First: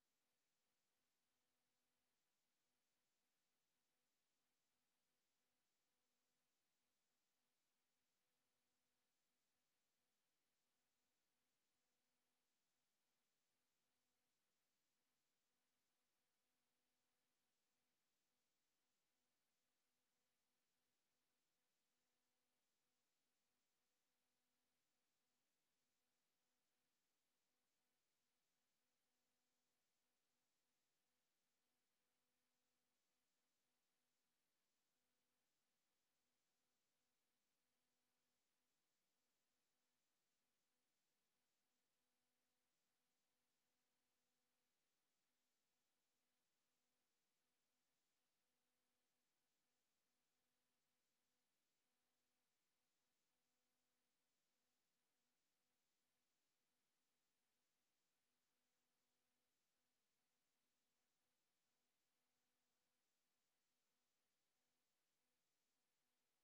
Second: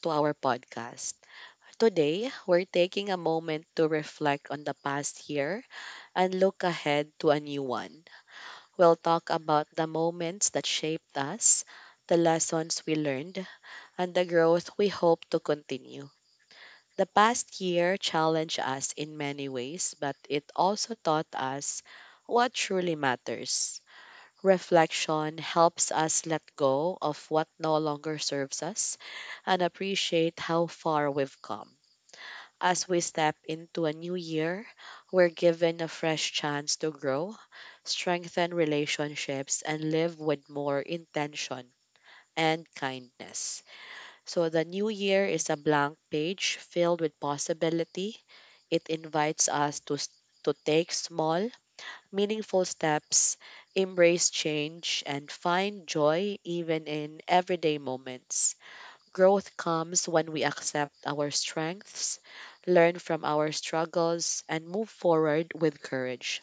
to our podcast. Today, we're taking a moment to reflect on the past year and look ahead to a new one. We'll talk about the moments that shaped us, the lessons we learned, and the growth we hope to continue. The past year challenged us in many ways, but it also taught us what truly matters. Reflection helps us let go of what no longer serves us and appreciate how far we've come. As we step into a new year, we're given a fresh chance to grow, strengthen relationships, and live with more intention and kindness. So, the new year is a blank page filled with possibility. It invites us to take small, meaningful steps, embrace change, and find joy even in everyday moments. Growth comes when we accept our strengths, learn from our struggles, and move forward with courage.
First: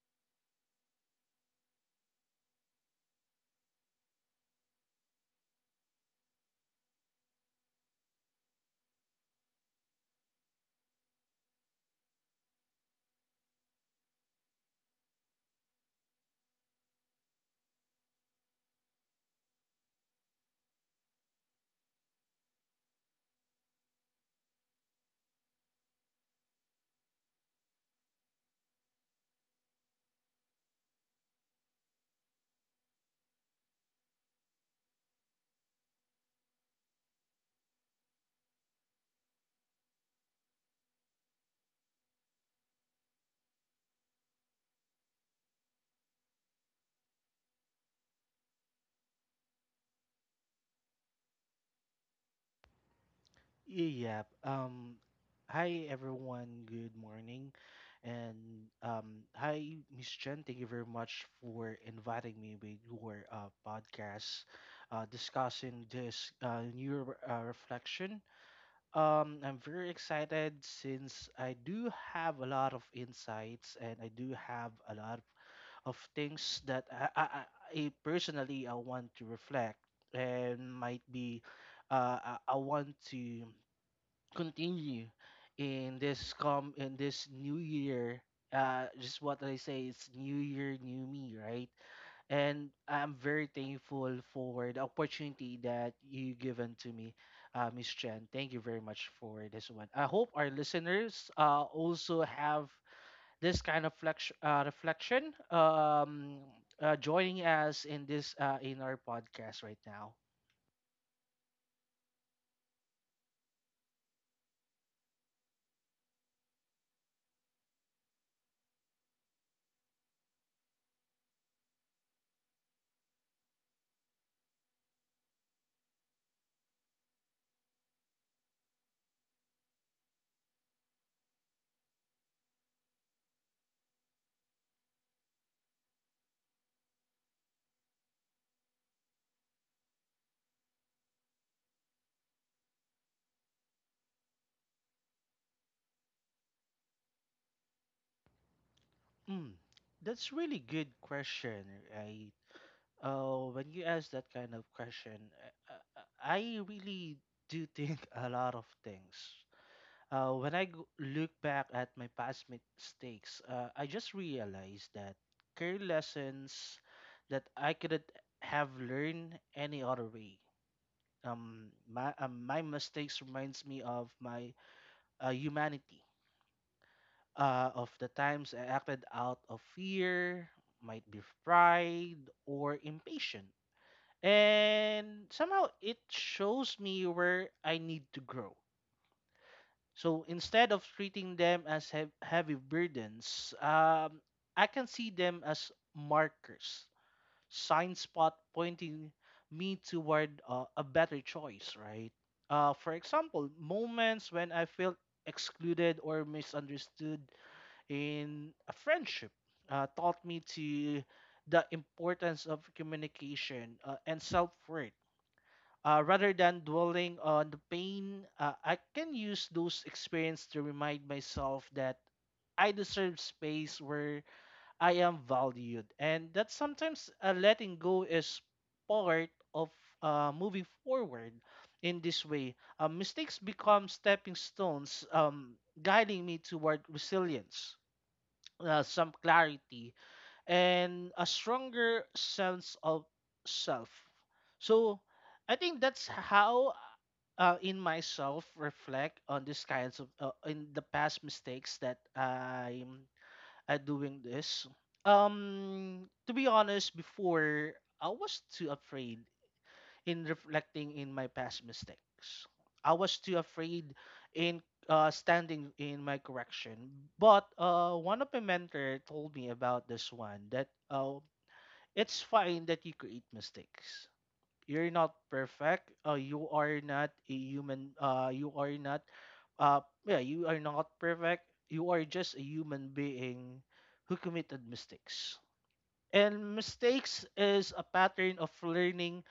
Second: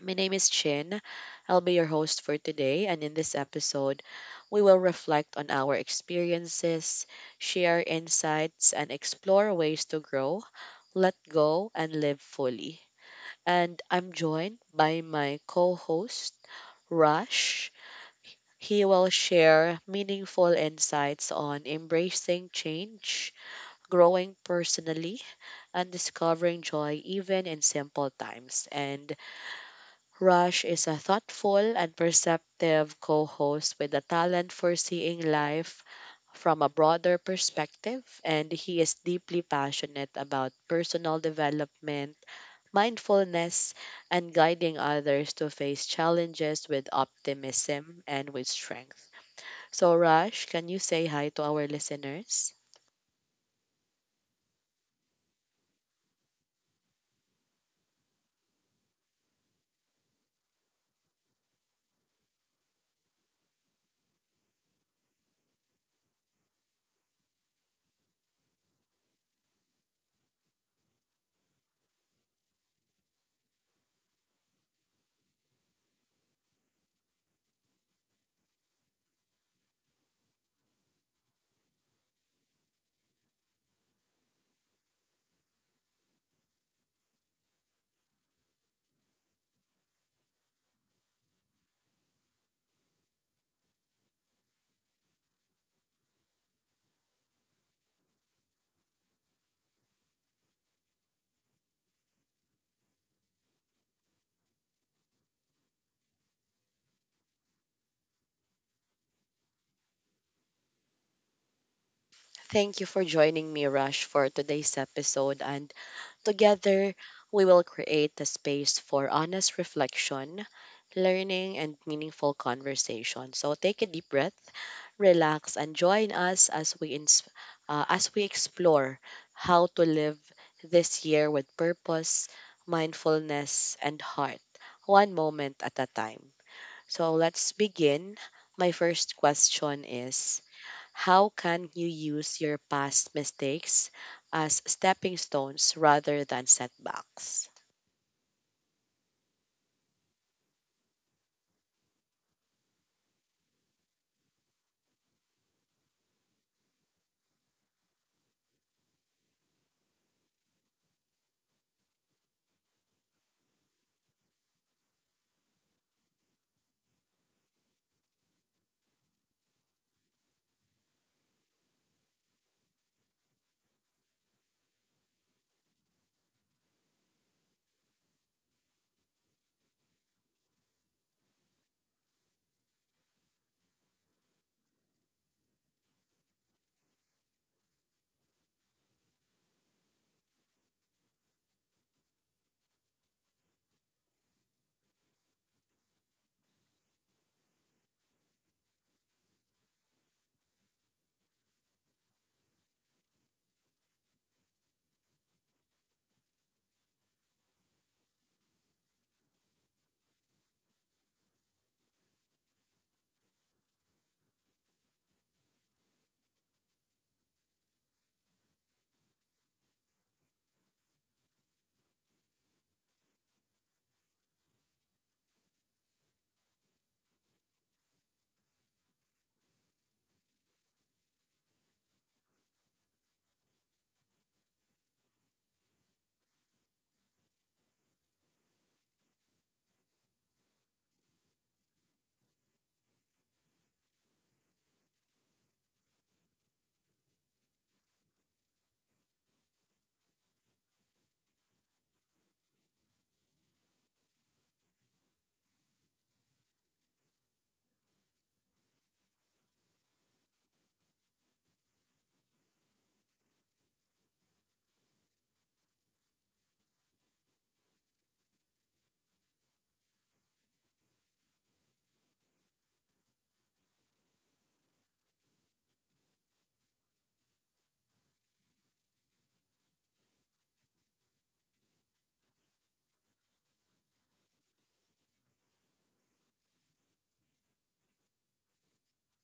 My name is Chin. I'll be your host for today, and in this episode, we will reflect on our experiences, share insights, and explore ways to grow, let go, and live fully, and I'm joined by my co host, Rush. He will share meaningful insights on embracing change, growing personally, and discovering joy even in simple times. And Rush is a thoughtful and perceptive co host with a talent for seeing life from a broader perspective, and he is deeply passionate about personal development, mindfulness, and guiding others to face challenges with optimism and with strength. So, Raj, can you say hi to our listeners? Yeah. Hi everyone. Good morning, and hi Miss Chen. Thank you very much for inviting me with your podcast, discussing this new reflection. I'm very excited since I do have a lot of insights and I do have a lot of things that I personally I want to reflect and might be I want to continue in this new year, just what I say, it's new year, new me, right? And I'm very thankful for the opportunity that you given to me, Miss Chen. Thank you very much for this one. I hope our listeners also have this kind of reflection, joining us in this in our podcast right now. Thank you for joining me, Rush, for today's episode. And together, we will create a space for honest reflection, learning, and meaningful conversation. So take a deep breath, relax, and join us as we explore how to live this year with purpose, mindfulness, and heart, one moment at a time. So let's begin. My first question is, how can you use your past mistakes as stepping stones rather than setbacks? mm, that's really good question, right? Oh, when you ask that kind of question, I really do think a lot of things. When I look back at my past mistakes, I just realized that career lessons that I couldn't have learned any other way. My mistakes reminds me of my humanity, of the times I acted out of fear, might be pride or impatience, and somehow it shows me where I need to grow. So instead of treating them as heavy burdens, I can see them as markers, sign spot pointing me toward a better choice, right? For example, moments when I felt excluded or misunderstood in a friendship taught me to the importance of communication and self worth. Uh, rather than dwelling on the pain, I can use those experiences to remind myself that I deserve space where I am valued, and that sometimes letting go is part of moving forward. In this way, mistakes become stepping stones, guiding me toward resilience, some clarity, and a stronger sense of self. So I think that's how in myself reflect on these kinds of in the past mistakes that I'm doing this. To be honest, before I was too afraid in reflecting in my past mistakes. I was too afraid in standing in my correction. But one of my mentor told me about this one, that it's fine that you create mistakes. You're not perfect. You are not a human. You are not. Uh, yeah, you are not perfect. You are just a human being who committed mistakes. And mistakes is a pattern of learning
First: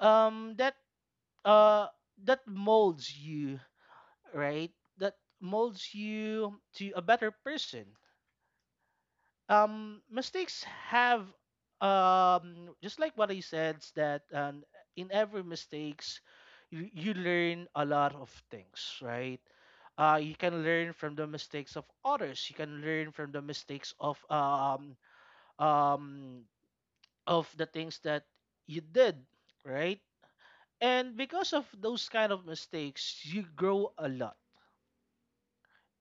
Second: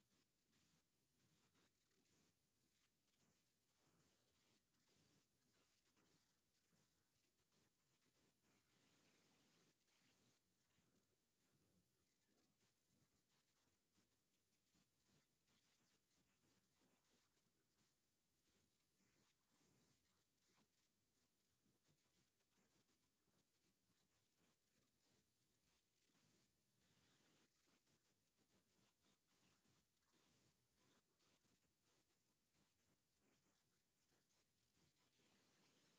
um that uh that molds you, right? That molds you to a better person. Um mistakes have, just like what I said, is that, in every mistakes you learn a lot of things, right? You can learn from the mistakes of others. You can learn from the mistakes um, of the things that you did, right? And because of those kind of mistakes,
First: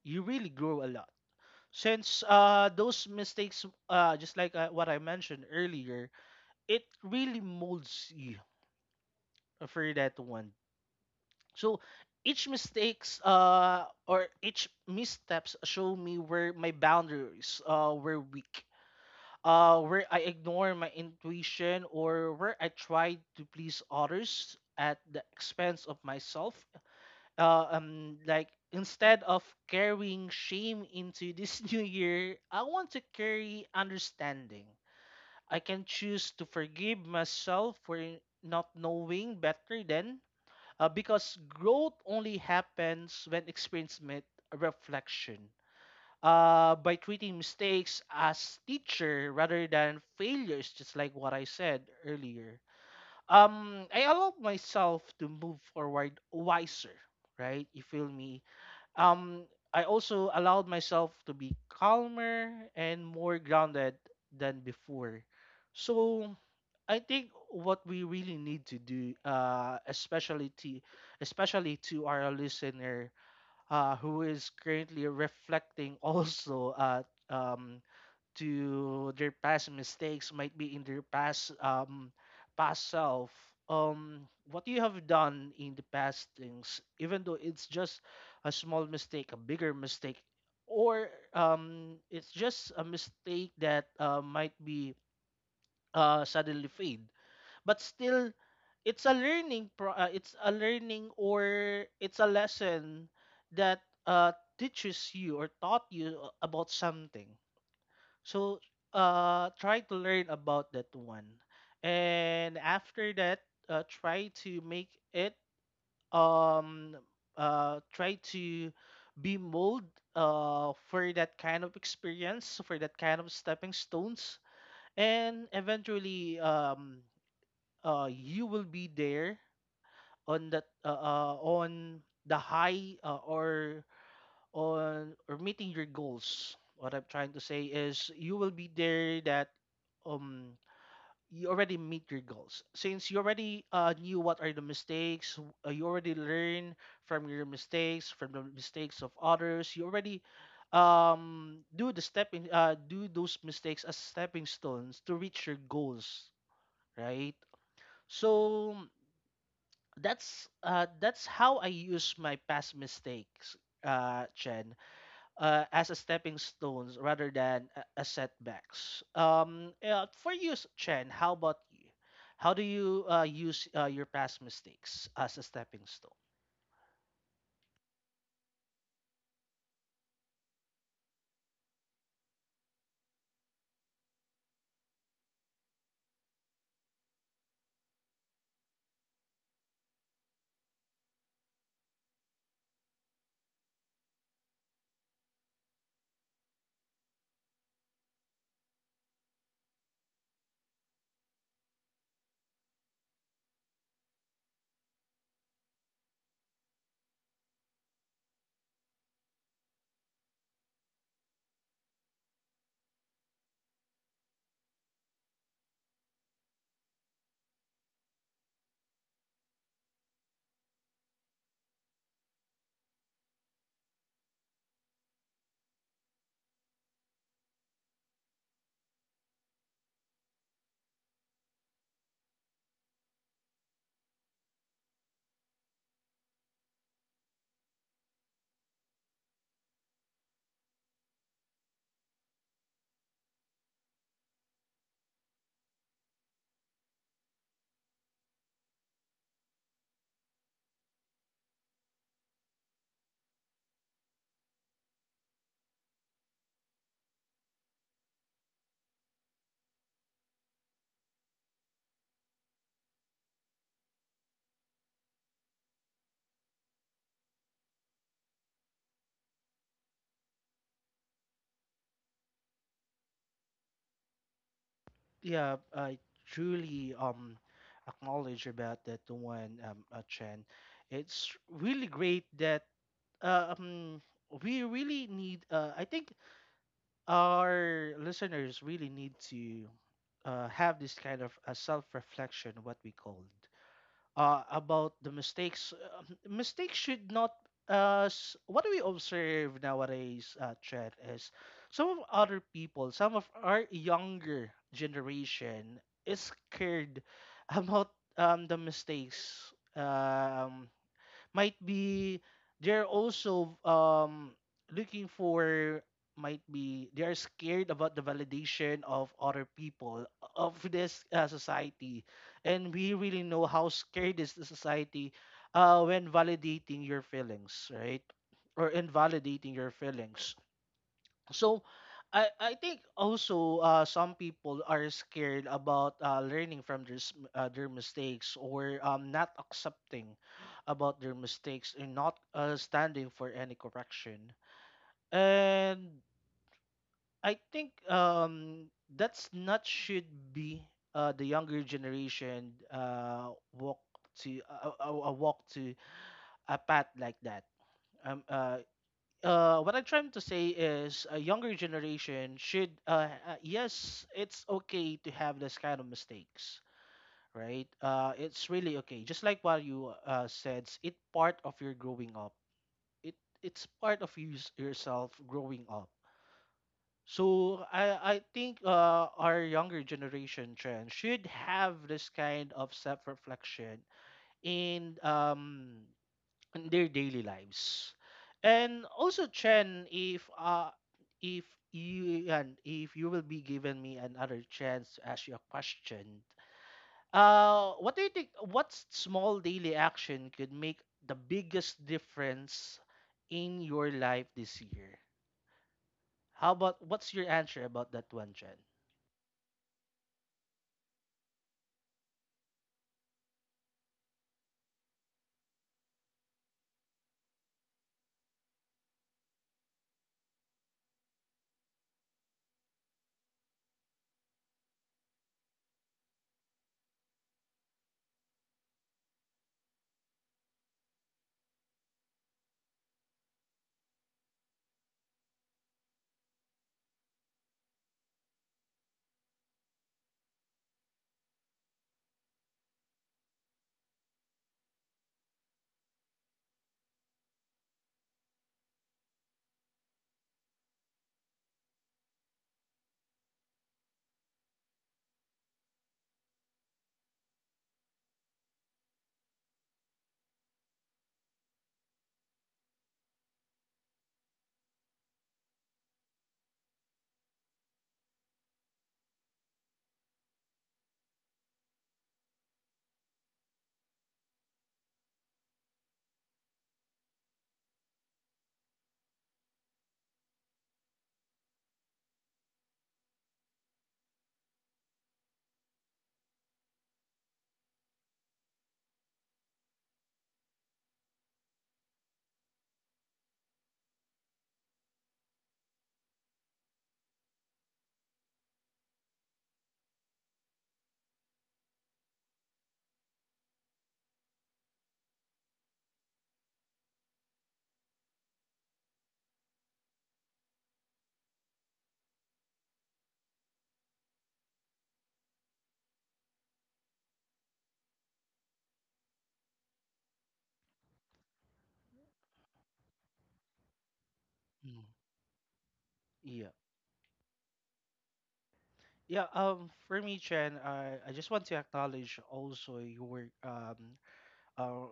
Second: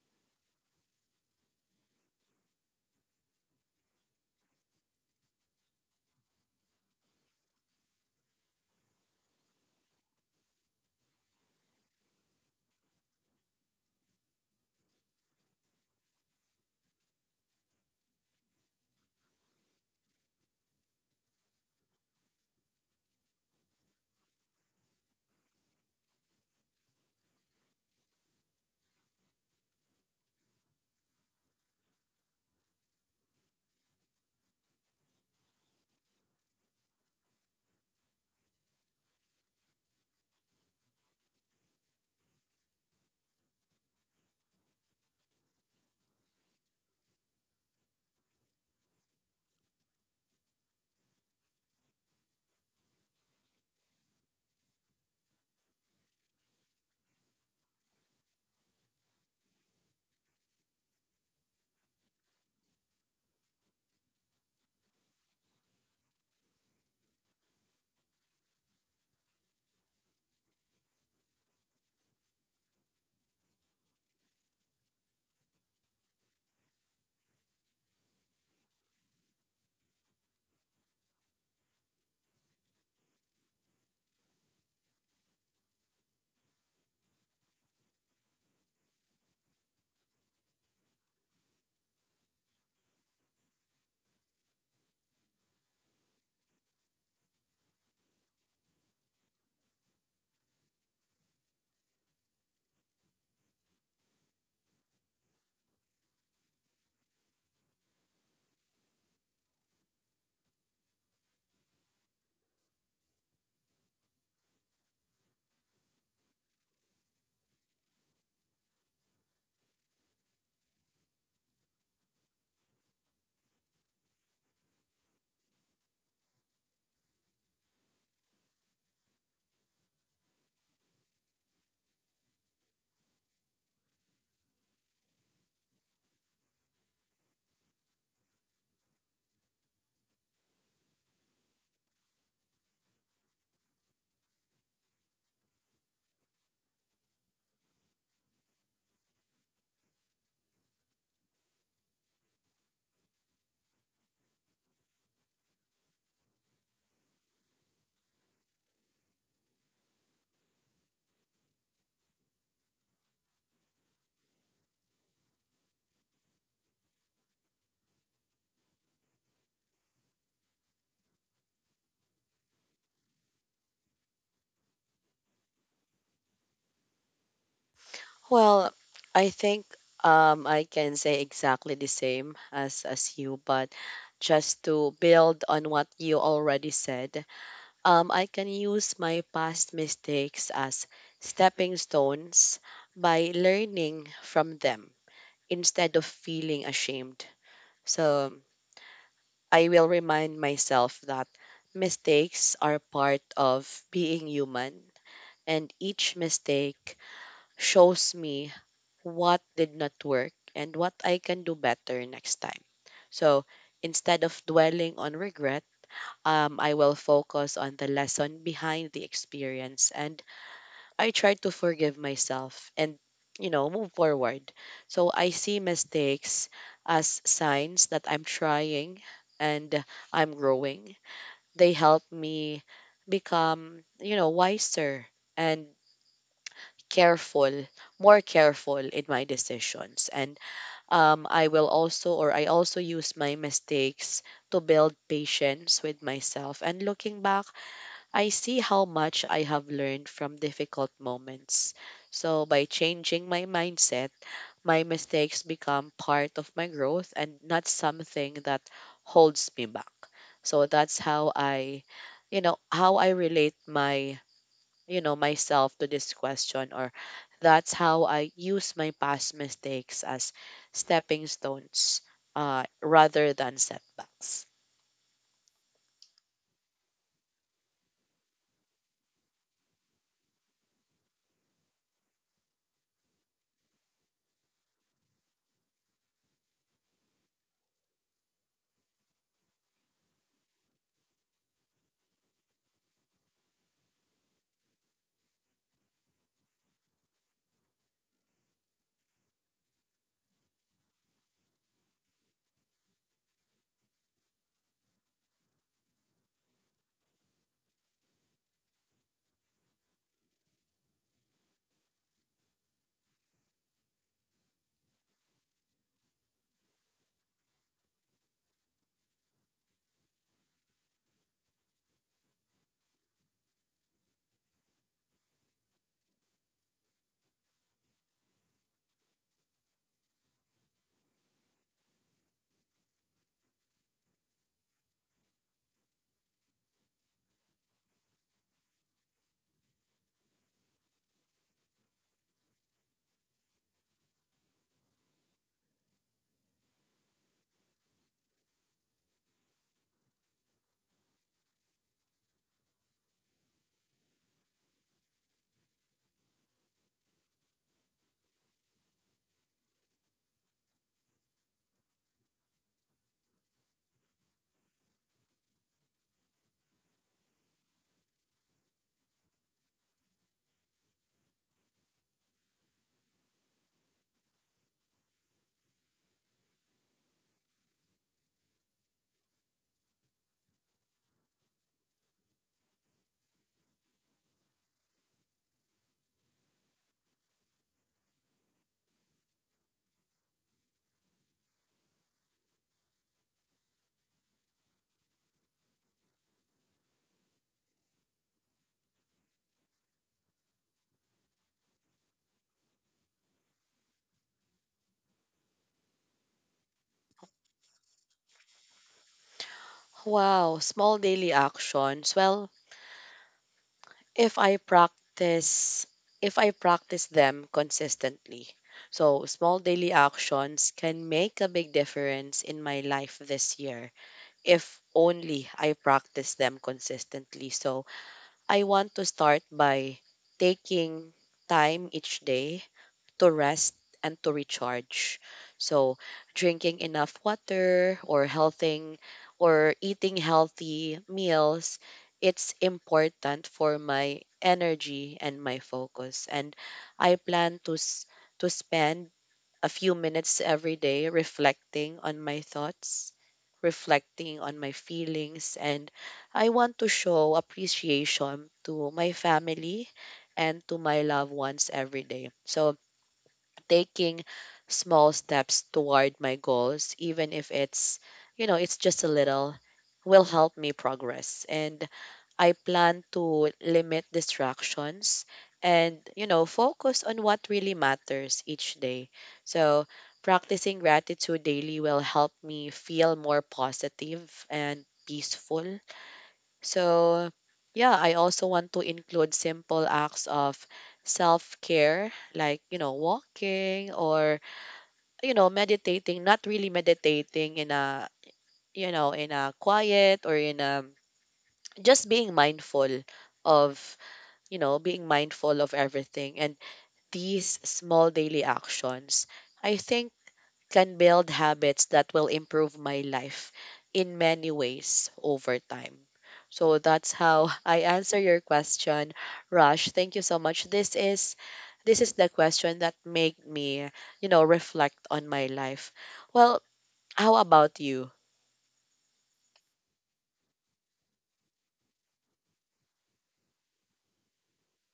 you really grow a lot, since those mistakes, just like what I mentioned earlier, it really molds you for that one. So each mistakes or each missteps show me where my boundaries were weak, where I ignore my intuition, or where I try to please others at the expense of myself. Like instead of carrying shame into this new year, I want to carry understanding. I can choose to forgive myself for not knowing better then, because growth only happens when experience met reflection. Uh, by treating mistakes as teacher rather than failures, just like what I said earlier, I allow myself to move forward wiser, right? You feel me. um I also allowed myself to be calmer and more grounded than before. So I think what we really need to do, especially to our listener, who is currently reflecting also, um, to their past mistakes, might be in their past self, what you have done in the past things, even though it's just a small mistake, a bigger mistake, or it's just a mistake that might be suddenly fade, but still it's a it's a learning, or it's a lesson that teaches you or taught you about something. So try to learn about that one. And after that, try to make it um try to be mold for that kind of experience, for that kind of stepping stones. And eventually, you will be there on that, on the high, or on or meeting your goals. What I'm trying to say is you will be there that, um you already meet your goals, since you already knew what are the mistakes, you already learn from your mistakes, from the mistakes of others. You already do those mistakes as stepping stones to reach your goals, right? So that's how I use my past mistakes, Chen, as a stepping stones rather than a setbacks. For you, Chen, how about you? How do you use your past mistakes as a stepping stone? Well, I think I can say exactly the same as you, but just to build on what you already said, I can use my past mistakes as stepping stones by learning from them instead of feeling ashamed. So I will remind myself that mistakes are part of being human, and each mistake shows me what did not work and what I can do better next time. So instead of dwelling on regret, I will focus on the lesson behind the experience, and I try to forgive myself and, you know, move forward. So I see mistakes as signs that I'm trying and I'm growing. They help me become, you know, wiser and careful, more careful in my decisions. And I will also, or I also use my mistakes to build patience with myself. And looking back, I see how much I have learned from difficult moments. So by changing my mindset, my mistakes become part of my growth and not something that holds me back. So that's how I, you know, how I relate my, you know, myself to this question, or that's how I use my past mistakes as stepping stones, rather than setbacks. Yeah, I truly acknowledge about that one, Chen. It's really great that, uh, um, we really need. I think our listeners really need to have this kind of self-reflection, what we call, about the mistakes. Mistakes should not. What we observe nowadays, Chet, is some of other people, some of our younger generation, is scared about the mistakes. Um, might be they're also looking for, might be they are scared about the validation of other people of this society. And we really know how scared is the society when validating your feelings, right? Or invalidating your feelings. So I think also some people are scared about learning from their mistakes, or not accepting about their mistakes and not standing for any correction. And I think that's not should be the younger generation walk to a walk to a path like that. Um, uh, what I'm trying to say is a younger generation should, yes, it's okay to have this kind of mistakes, right? It's really okay. Just like what you said, it's it part of your growing up. It it's part of you yourself growing up. So I think our younger generation trend should have this kind of self reflection and in their daily lives. And also, Chen, if you, and if you will be giving me another chance to ask you a question, what do you think? What small daily action could make the biggest difference in your life this year? How about what's your answer about that one, Chen? Wow, small daily actions. Well, if I practice if I practice them consistently. So small daily actions can make a big difference in my life this year if only I practice them consistently. So I want to start by taking time each day to rest and to recharge. So, drinking enough water or healthing or eating healthy meals, it's important for my energy and my focus. And I plan to spend a few minutes every day reflecting on my thoughts, reflecting on my feelings, and I want to show appreciation to my family and to my loved ones every day. So taking small steps toward my goals, even if it's, you know, it's just a little, will help me progress. And I plan to limit distractions and, you know, focus on what really matters each day. So, practicing gratitude daily will help me feel more positive and peaceful. So, yeah, I also want to include simple acts of self care, like, you know, walking or, you know, meditating, not really meditating in a, you know, in a quiet or in a, just being mindful of, you know, being mindful of everything. And these small daily actions, I think, can build habits that will improve my life in many ways over time. So that's how I answer your question, Rush. Thank you so much. This is the question that made me, you know, Mm, reflect on my life. Yeah. Well, how about you? Yeah, for me, Chen, I just want to acknowledge also your uh,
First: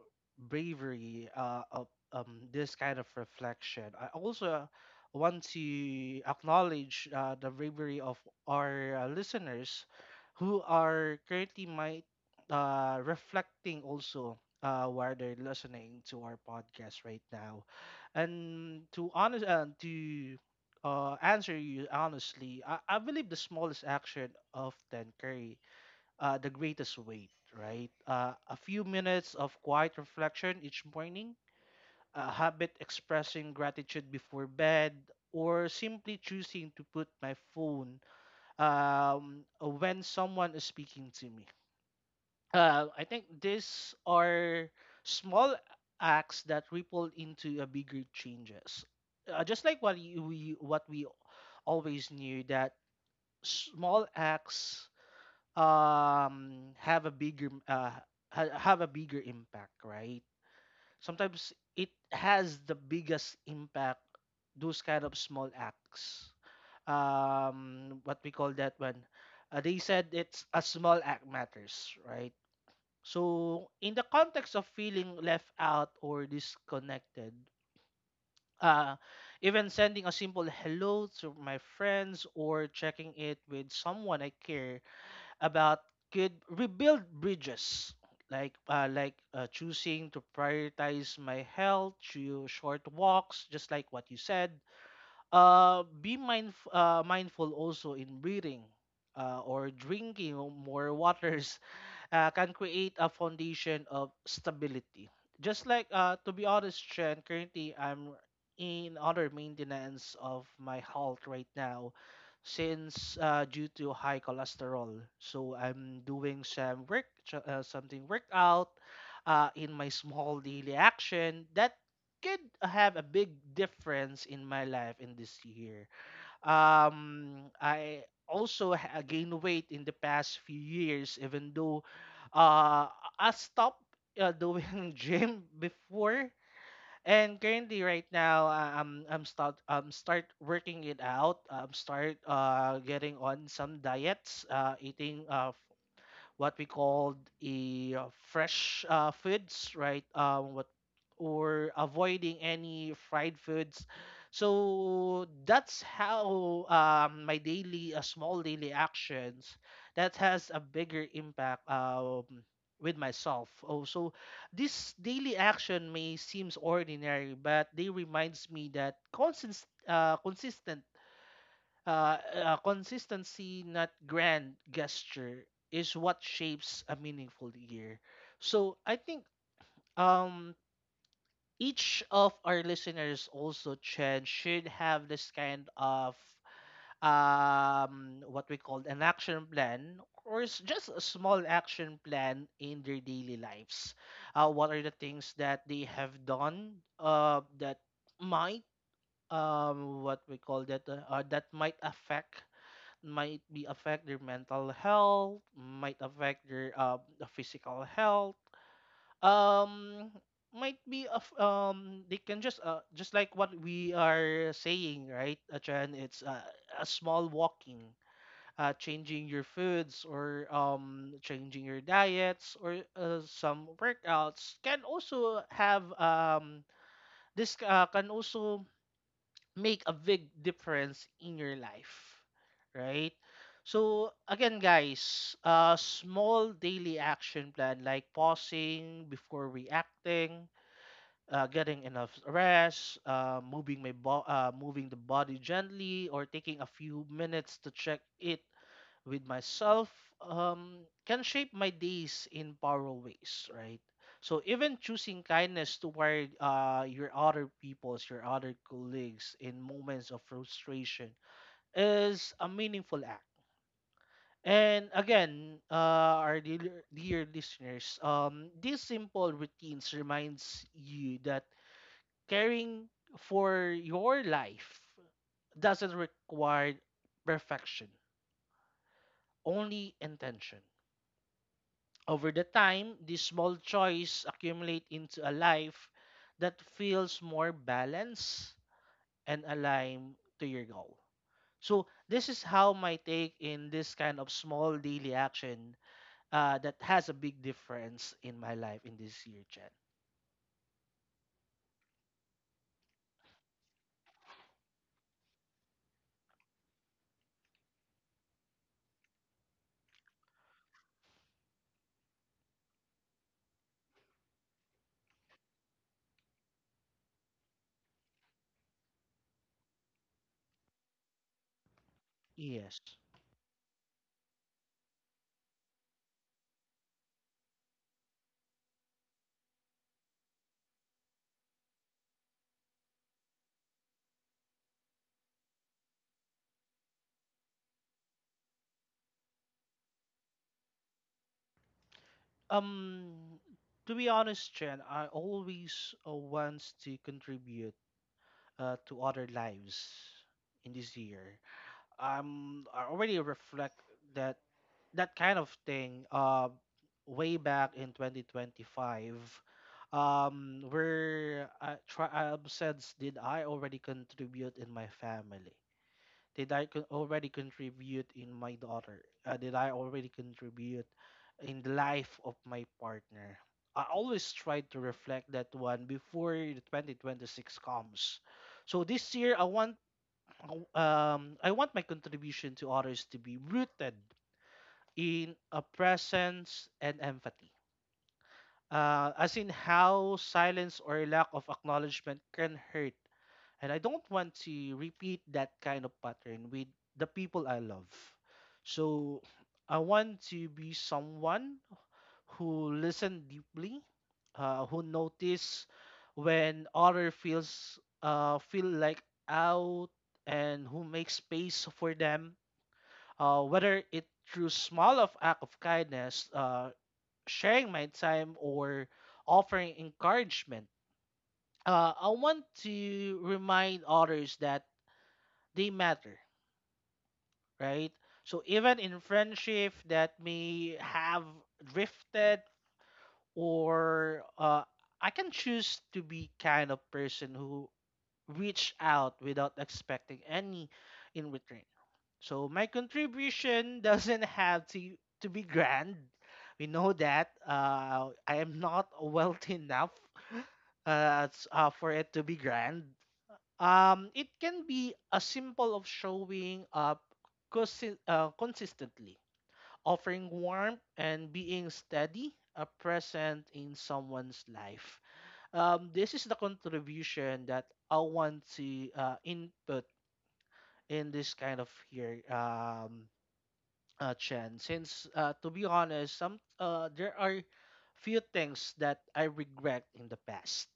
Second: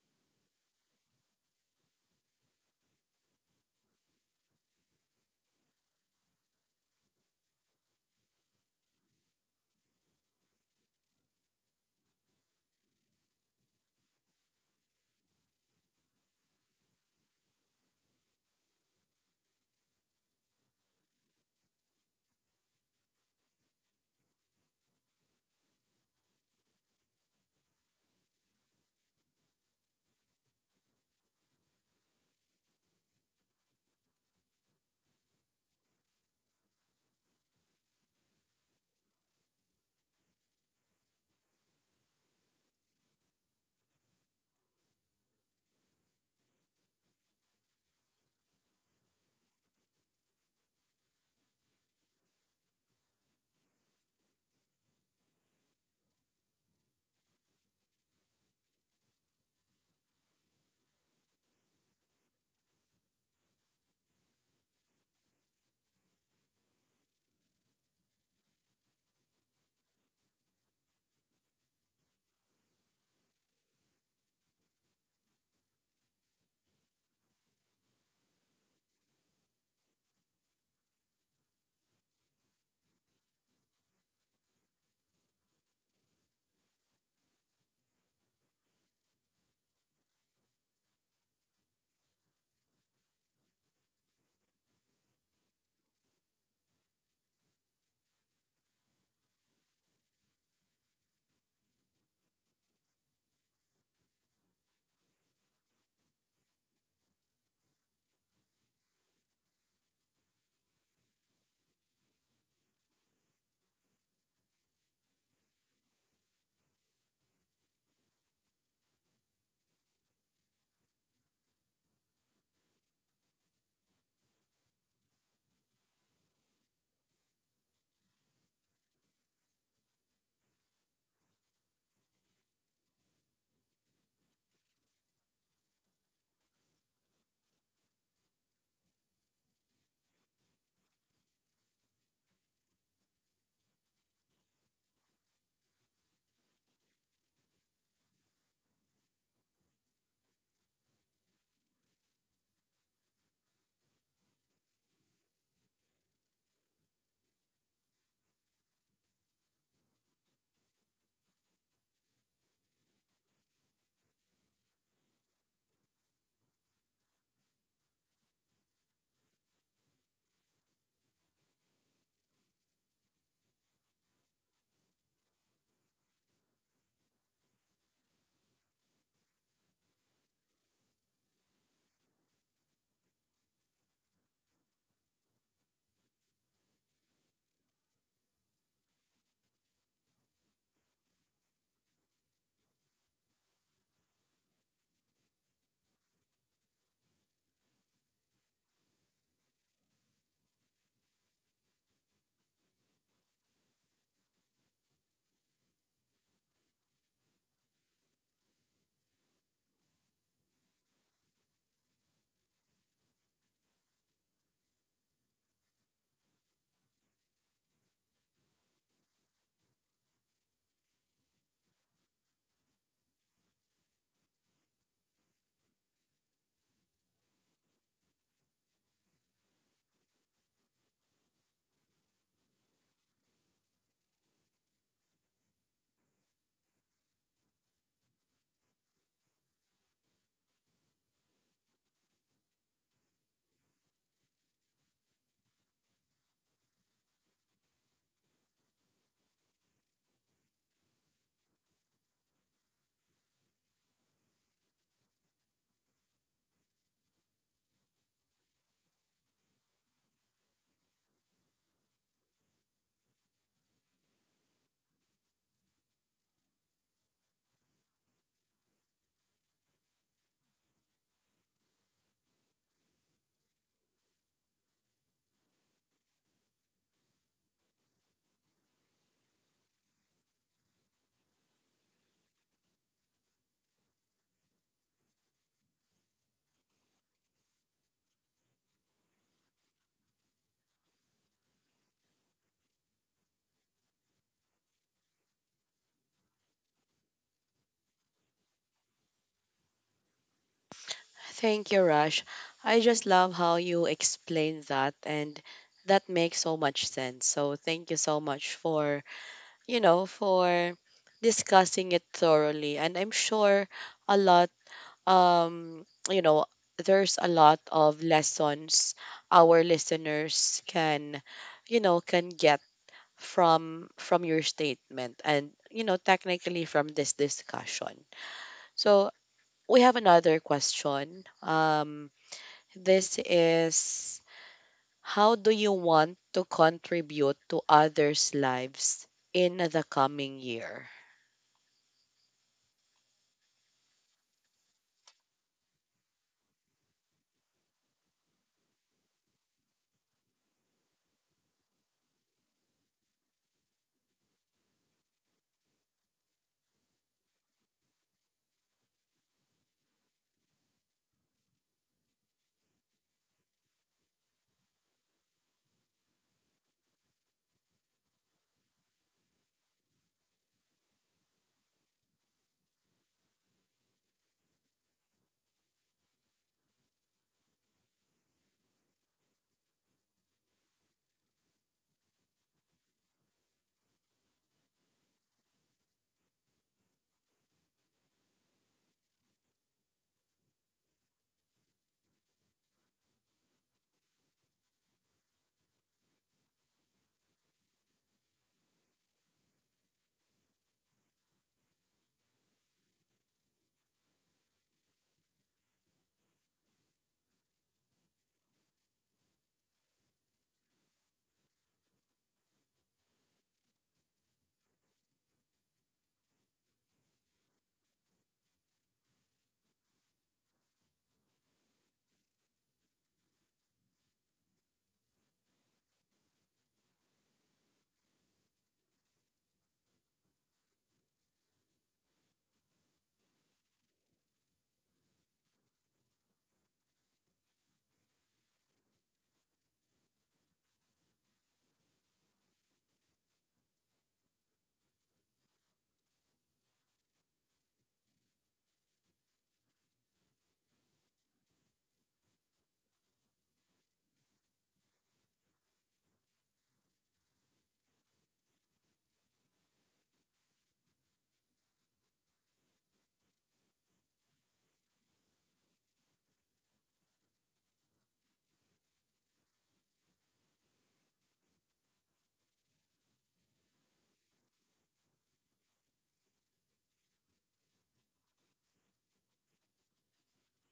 bravery of this kind of reflection. I also want to acknowledge the bravery of our listeners who are currently might reflecting also while they're listening to our podcast right now. And to honest to answer you honestly, I believe the smallest action often carry the greatest weight, right? A few minutes of quiet reflection each morning, a habit expressing gratitude before bed, or simply choosing to put my phone when someone is speaking to me. I think these are small acts that ripple into a bigger changes. Just like what you- we what we always knew, that small acts have a bigger have a bigger impact, right? Sometimes it has the biggest impact, those kind of small acts, what we call that one, they said it's a small act matters, right? So in the context of feeling left out or disconnected, uh even sending a simple hello to my friends or checking it with someone I care about could rebuild bridges. Like choosing to prioritize my health through short walks, just like what you said, be mindful also in breathing, or drinking more waters can create a foundation of stability. Just like, to be honest, Chen, currently I'm in other maintenance of my health right now, since due to high cholesterol. So I'm doing some something workout in my small daily action that could have a big difference in my life in this year. I also gained weight in the past few years, even though uh, I stopped doing gym before. And currently, right now, I'm start working it out. Start getting on some diets, eating what we called a fresh foods, right? What or avoiding any fried foods. So that's how my daily, small daily actions that has a bigger impact with myself. Oh, so this daily action may seems ordinary, but they reminds me that consistent consistency, not grand gesture, is what shapes a meaningful year. So I think um, each of our listeners also, Chen, should have this kind of what we call an action plan or just a small action plan in their daily lives. What are the things that they have done that might what we call that that might affect might be affect their mental health, might affect their the physical health. Um, might be of they can just like what we are saying, right, Achan, it's a small walking, changing your foods or changing your diets or some workouts can also have this can also make a big difference in your life, right? So again, guys, a small daily action plan like pausing before reacting, getting enough rest, moving the body gently, or taking a few minutes to check it with myself can shape my days in powerful ways, right? So even choosing kindness toward your other peoples, your other colleagues in moments of frustration is a meaningful act. And again, our dear, dear listeners, these simple routines reminds you that caring for your life doesn't require perfection, only intention. Over the time, these small choices accumulate into a life that feels more balanced and aligned to your goal. So this is how my take in this kind of small daily action that has a big difference in my life in this year, Chen. Thank you, Rush. I just love how you explain that, and that makes so much sense. So thank you so much for, you know, for discussing it thoroughly. And I'm sure a lot, you know, there's a lot of lessons our listeners can, you know, can get Yes. From your statement, and you know technically from this discussion. So we have another question. This is, how do you want to contribute to others' lives in the coming year? Um, to be honest, Chen, I always wants to contribute to other lives in this year. I already reflect that that kind of thing way back in 2025, where I said, did I already contribute in my family, already contribute in my daughter, did I already contribute in the life of my partner? I always try to reflect that one before the 2026 comes. So this year I want, I want my contribution to others to be rooted in a presence and empathy. As in how silence or lack of acknowledgement can hurt. And I don't want to repeat that kind of pattern with the people I love. So I want to be someone who listen deeply, who notice when other feel like out, and who makes space for them, whether it through small of act of kindness, sharing my time or offering encouragement. I want to remind others that they matter, right? So even in friendship that may have drifted or I can choose to be kind of person who reach out without expecting any in return. So my contribution doesn't have to be grand. We know that I am not wealthy enough for it to be grand. It can be a symbol of showing up consistently, offering warmth and being steady, present in someone's life. This is the contribution that I want to input in this kind of here, Chen. Since to be honest, some there are few things that I regret in the past,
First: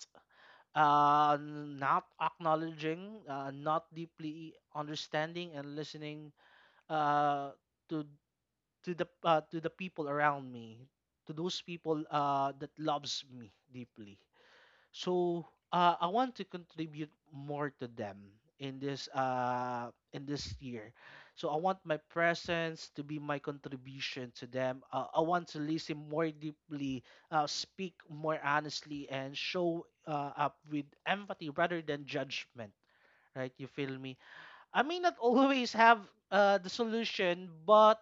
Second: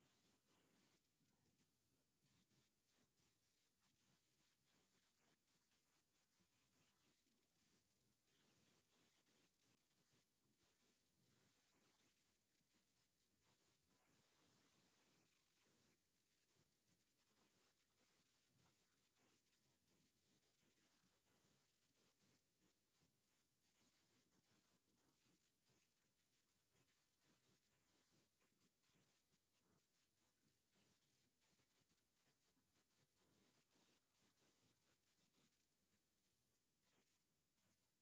uh, not acknowledging, not deeply understanding and listening uh, to to the people around me, to those people that loves me deeply. So I want to contribute more to them in this in this year. So I want my presence to be my contribution to them. I want to listen more deeply, speak more honestly, and show up with empathy rather than judgment. Right? You feel me? I may not always have the solution, but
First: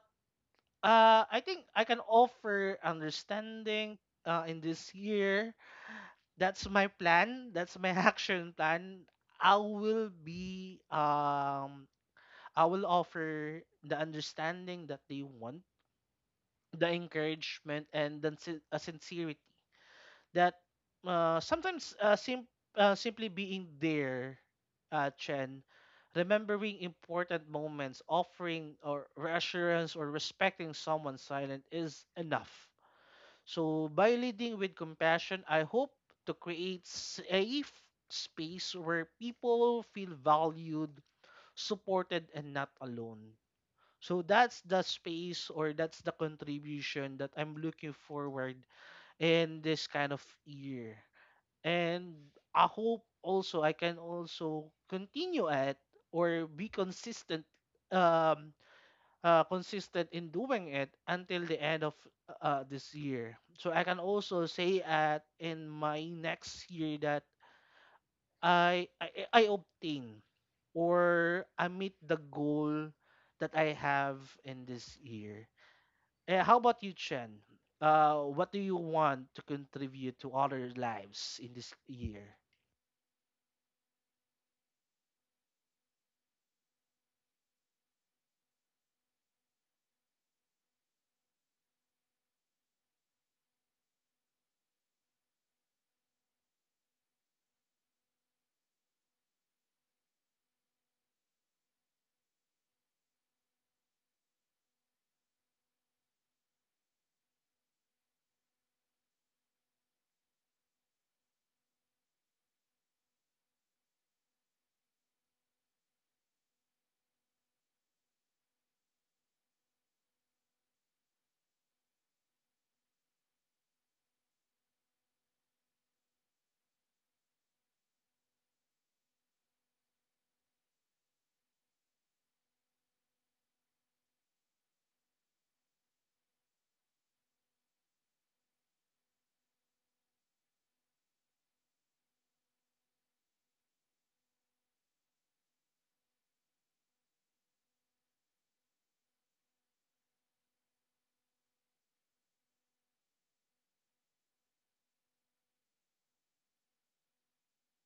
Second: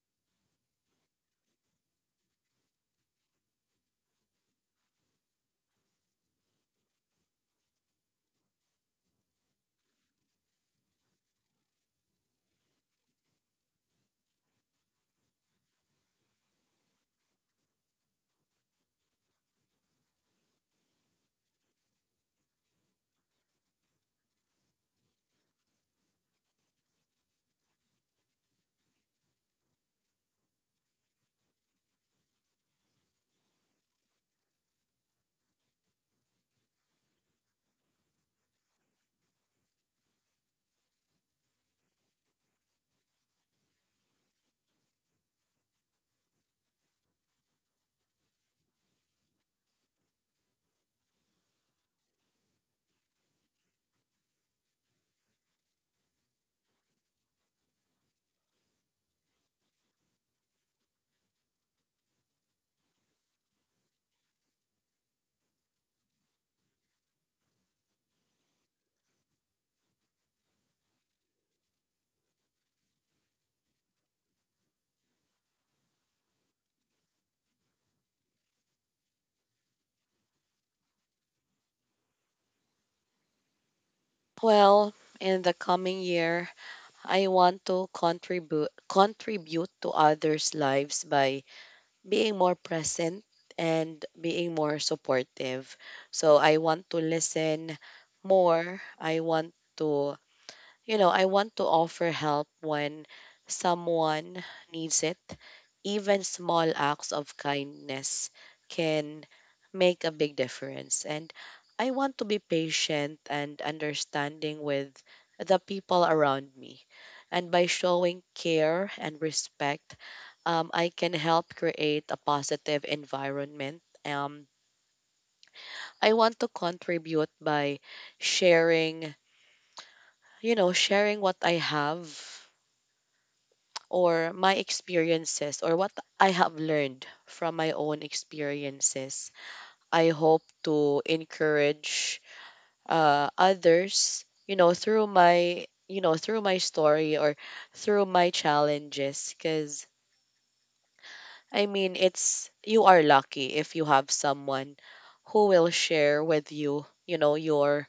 I think I can offer understanding in this year. That's my plan. That's my action plan. I will be um I will offer the understanding that they want, the encouragement and the sincerity that sometimes simply being there, Chen, remembering important moments, offering or reassurance or respecting someone silent is enough. So by leading with compassion, I hope to create safe space where people feel valued, supported, and not alone. So that's the space or that's the contribution that I'm looking forward in this kind of year. And I hope also I can also continue at or be consistent, um consistent in doing it until the end of this year. So I can also say at in my next year that I obtain or I meet the goal that I have in this year. Eh, how about you, Chen? What do you want to contribute to other lives in this year? Well, in the coming year, I want to contribute to others' lives by being more present and being more supportive. So I want to listen more. I want to, you know, I want to offer help when someone needs it. Even small acts of kindness can make a big difference. And I want to be patient and understanding with the people around me. And by showing care and respect, I can help create a positive environment. I want to contribute by sharing, you know, sharing what I have or my experiences or what I have learned from my own experiences. I hope to encourage, others, you know, through my, you know, through my story or through my challenges. Because, I mean, it's, you are lucky if you have someone who will share with you, you know, your,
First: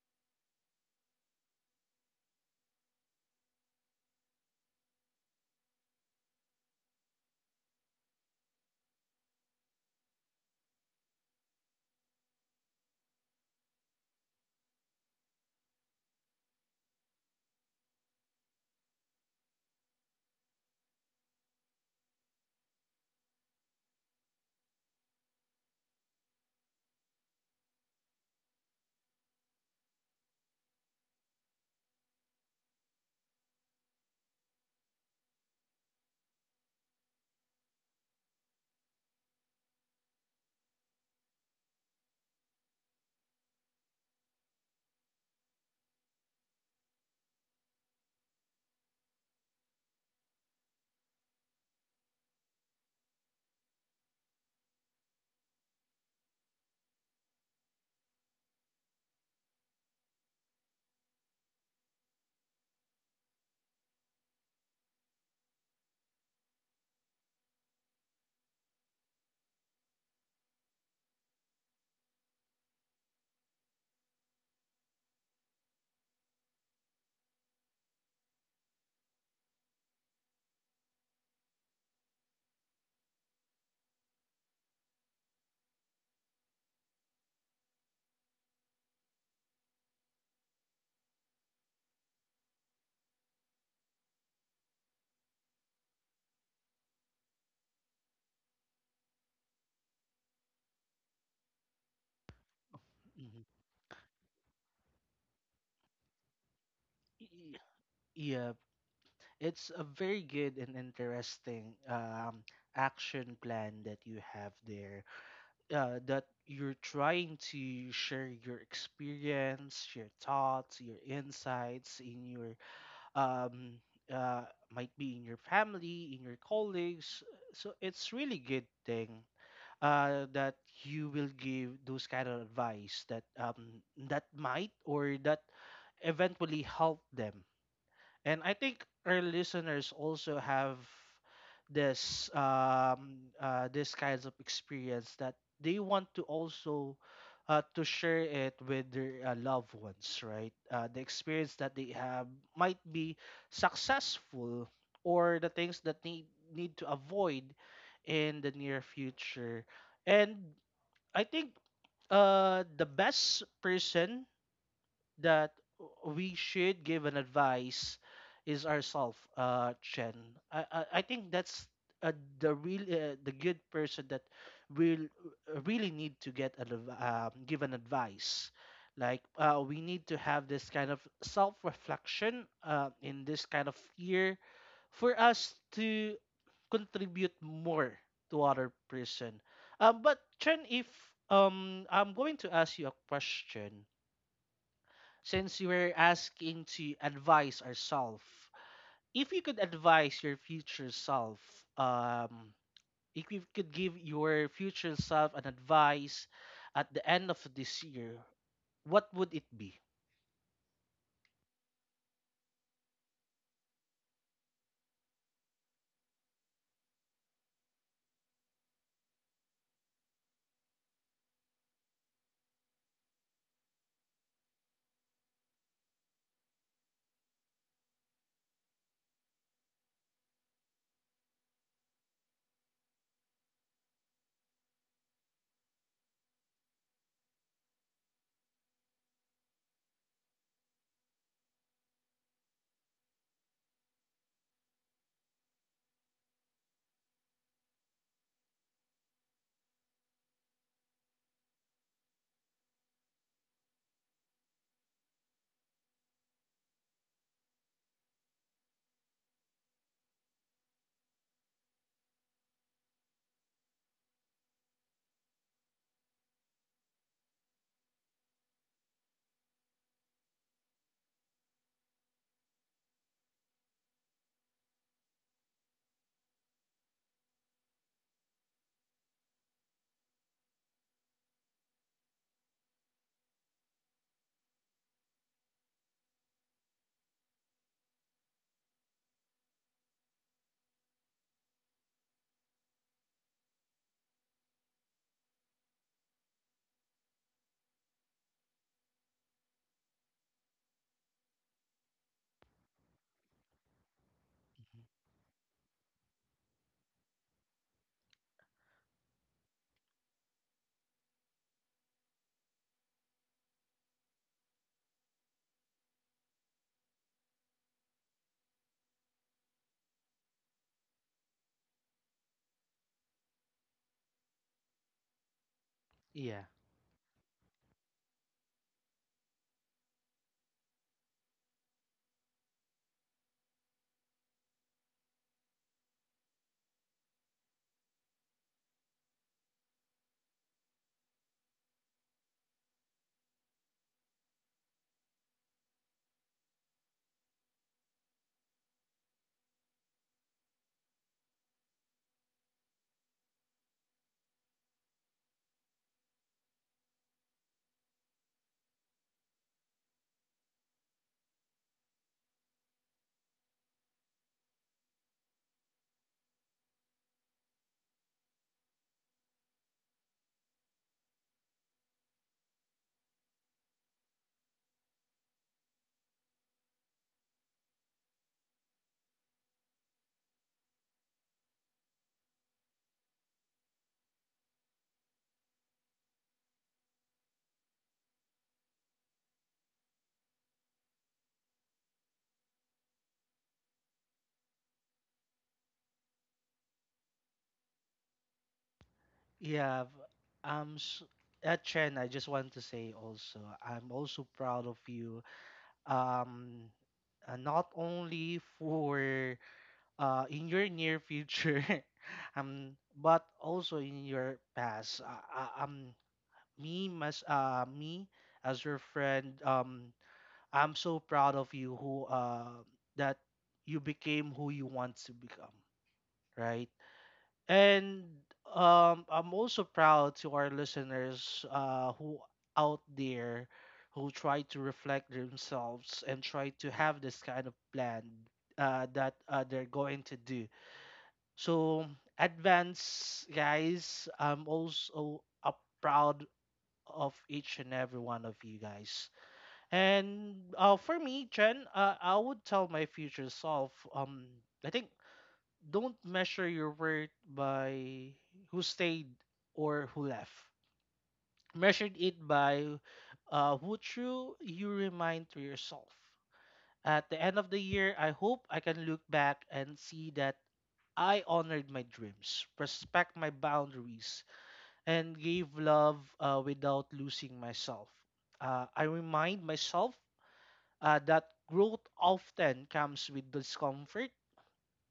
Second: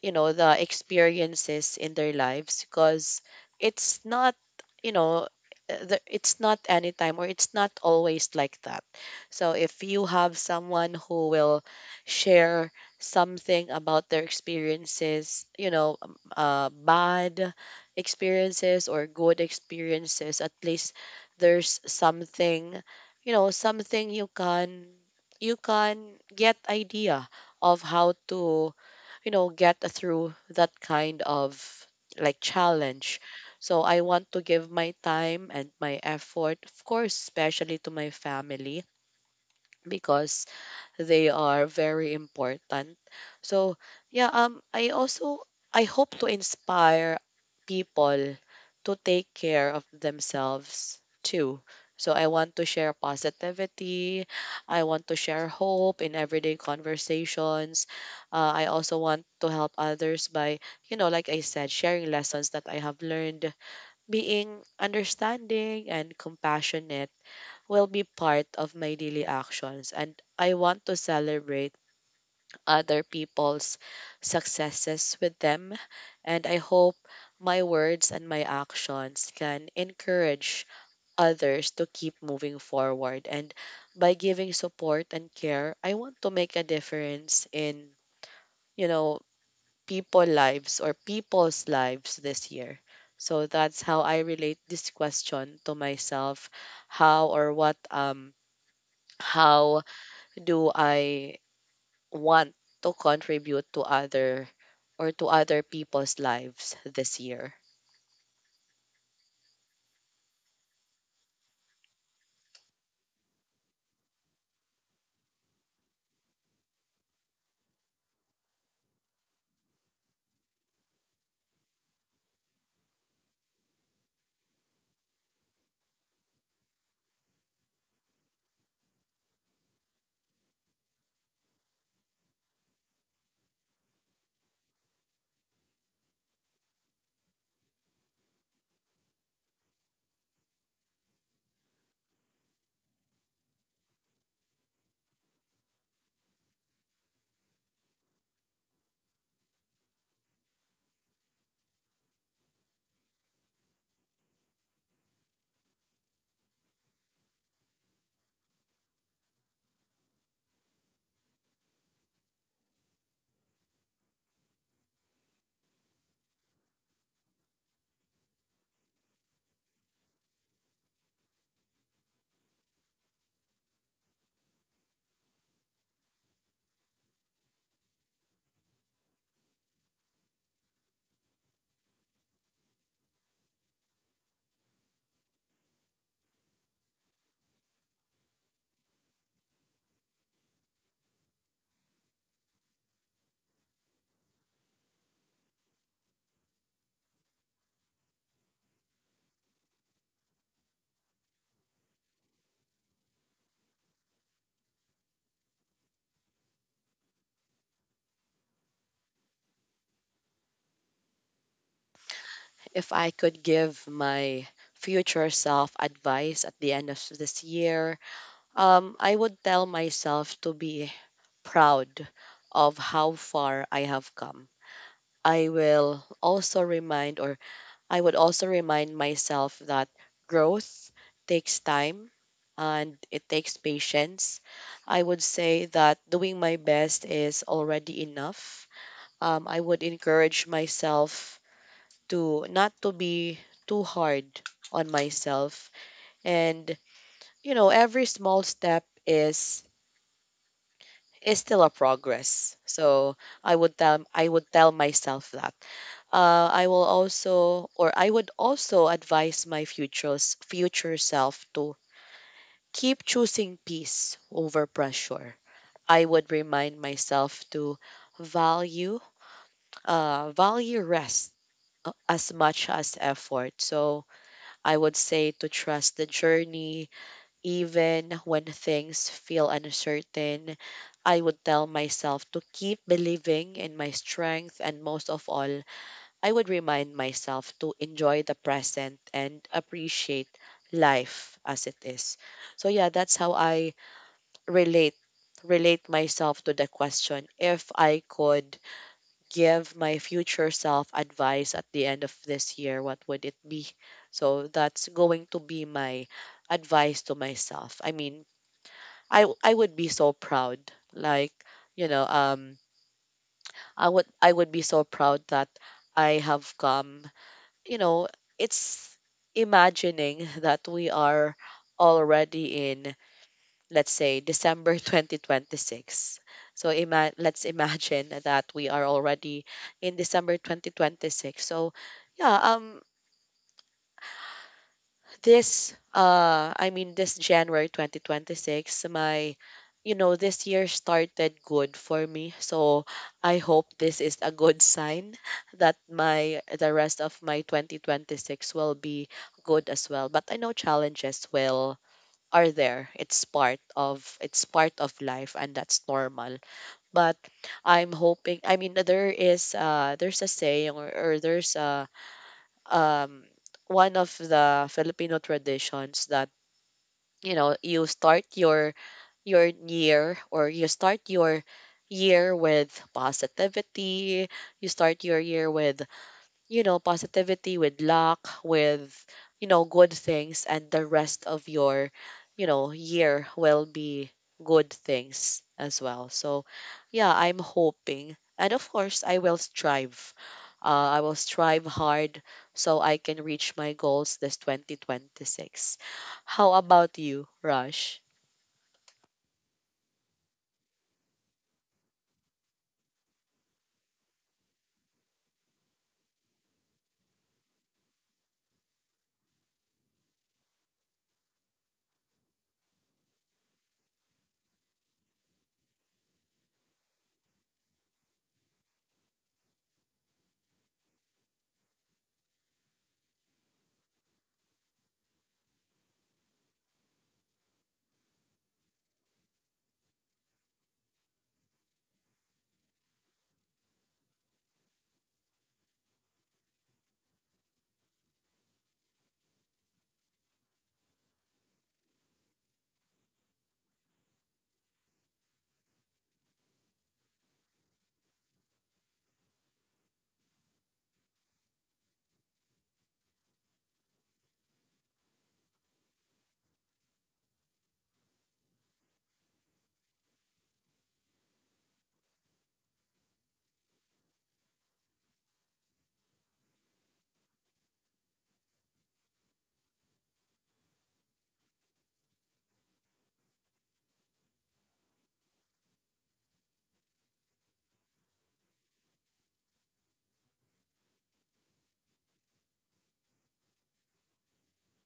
you know, the experiences in their lives, because it's not, you know, it's not anytime, or it's not always like that. So if you have someone who will share something about their experiences, you know, bad experiences or good experiences, at least there's something, you know, something you can, you can get idea of how to, you know, get through that kind of like challenge. So I want to give my time and my effort, of course, especially to my family because they are very important. So yeah, um, I also, I hope to inspire people to take care of themselves too. So I want to share positivity. I want to share hope in everyday conversations. I also want to help others by, you know, like I said, sharing lessons that I have learned. Being understanding and compassionate will be part of my daily actions, and I want to celebrate other people's successes with them, and I hope my words and my actions can encourage others to keep moving forward. And by giving support and care, I want to make a difference in, you know, people lives or people's lives this year. So that's how I relate this question to myself, how or what, um, how do I want to Mhm. contribute to other or to other people's lives this year? Y- Yeah, it's a very good and interesting action plan that you have there. That you're trying to share your experience, your thoughts, your insights in your um uh might be in your family, in your colleagues. So it's really good thing that you will give those kind of advice that that might or that eventually help them and I think our listeners also have this this kinds of experience that they want to also to share it with their loved ones, right? The experience that they have might be successful or the things that they need to avoid in the near future. And I think the best person that we should give an advice is ourself, Chen. I think that's uh, the real the good person that will really need to get an adv- give an advice. Like we need to have this kind of self reflection in this kind of year for us to contribute more to other person. But Chen, if I'm going to ask you a question, since you were asking to advise ourselves, if you could advise your future self, um, if you could give your future self an advice at the end of this year, what would it be? If I could give my future self advice at the end of this year, I would tell myself to be proud of how far I have come. I will also remind, or I would also remind myself that growth takes time and it takes patience. I would say that doing my best is already enough. I would encourage myself to not to be too hard on myself, and you know every small step is still a progress. So I would tell myself that, I will also, or I would also advise my futures, future self to keep choosing peace over pressure. I would remind myself to value, value rest, as much as effort. So I would say to trust the journey, even when things feel uncertain. I would tell myself to keep believing in my strength, and most of all, I would remind myself to enjoy the present and appreciate life as it is. So yeah, that's how I relate relate myself to the question, if I could give my future self advice at the end of this year, what would it be? So Mhm. that's going to be my advice to myself. I mean, I would be so proud. Like, you know, um, I would be so proud that I have come, you know, it's imagining that we are already in, let's say, December 2026. Yeah, So let's imagine that we are already in December 2026. So yeah, this I mean this January 2026 my this year started good for me. So I hope this is a good sign that my the rest of my 2026 will be good as well, but I know challenges will are there. It's part of life, and that's normal. But I'm hoping. I mean, there's a saying, or there's a um, one of the Filipino traditions that you start your year or you start your year with positivity. You start your year with positivity, with luck, with, good things, and the rest of your, year will be good things as well. So, yeah, I'm hoping. And of course, I will strive. I will strive hard so I can reach my goals this 2026. How about you, Rush? yeah. v- s Chen, I just want to say also, I'm also proud of you. Um, Not only for in your near future, um, but also in your past. Me as your friend, I'm so proud of you who that you became who you want to become, right? And I'm also proud to our listeners who out there who try to reflect themselves and try to have this kind of plan that they're going to do. So, advance guys, I'm also a proud of each and every one of you guys. And for me, Jen, I would tell my future self, I think don't measure your worth by who stayed or who left. Measure it by who true you remind to yourself. At the end of the year, I hope I can look back and see that I honored my dreams, respect my boundaries, and gave love without losing myself. I remind myself that growth often comes with discomfort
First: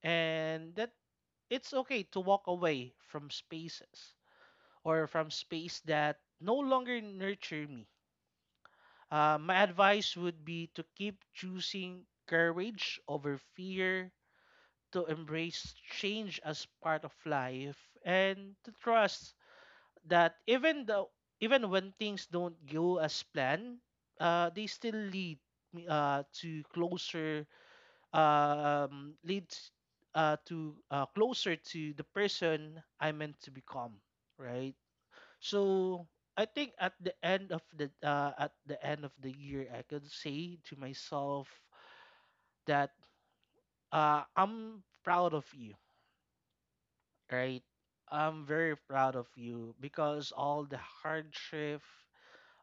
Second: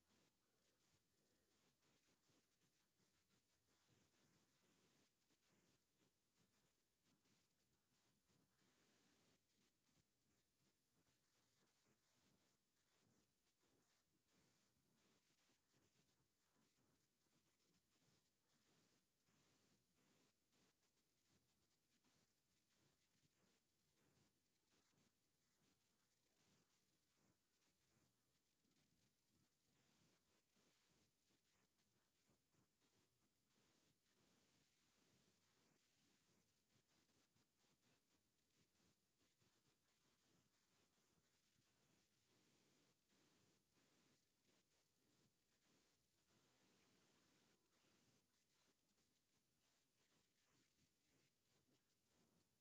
and that it's okay to walk away from spaces or from space that no longer nurture me. My advice would be to keep choosing courage over fear, to embrace change as part of life, and to trust that even when things don't go as planned, they still lead me, to closer leads to closer to the person I meant to become, right? So I think at the end of the at the end of the year, I could say to myself that I'm proud of you, right? I'm very proud of you because all the hardship,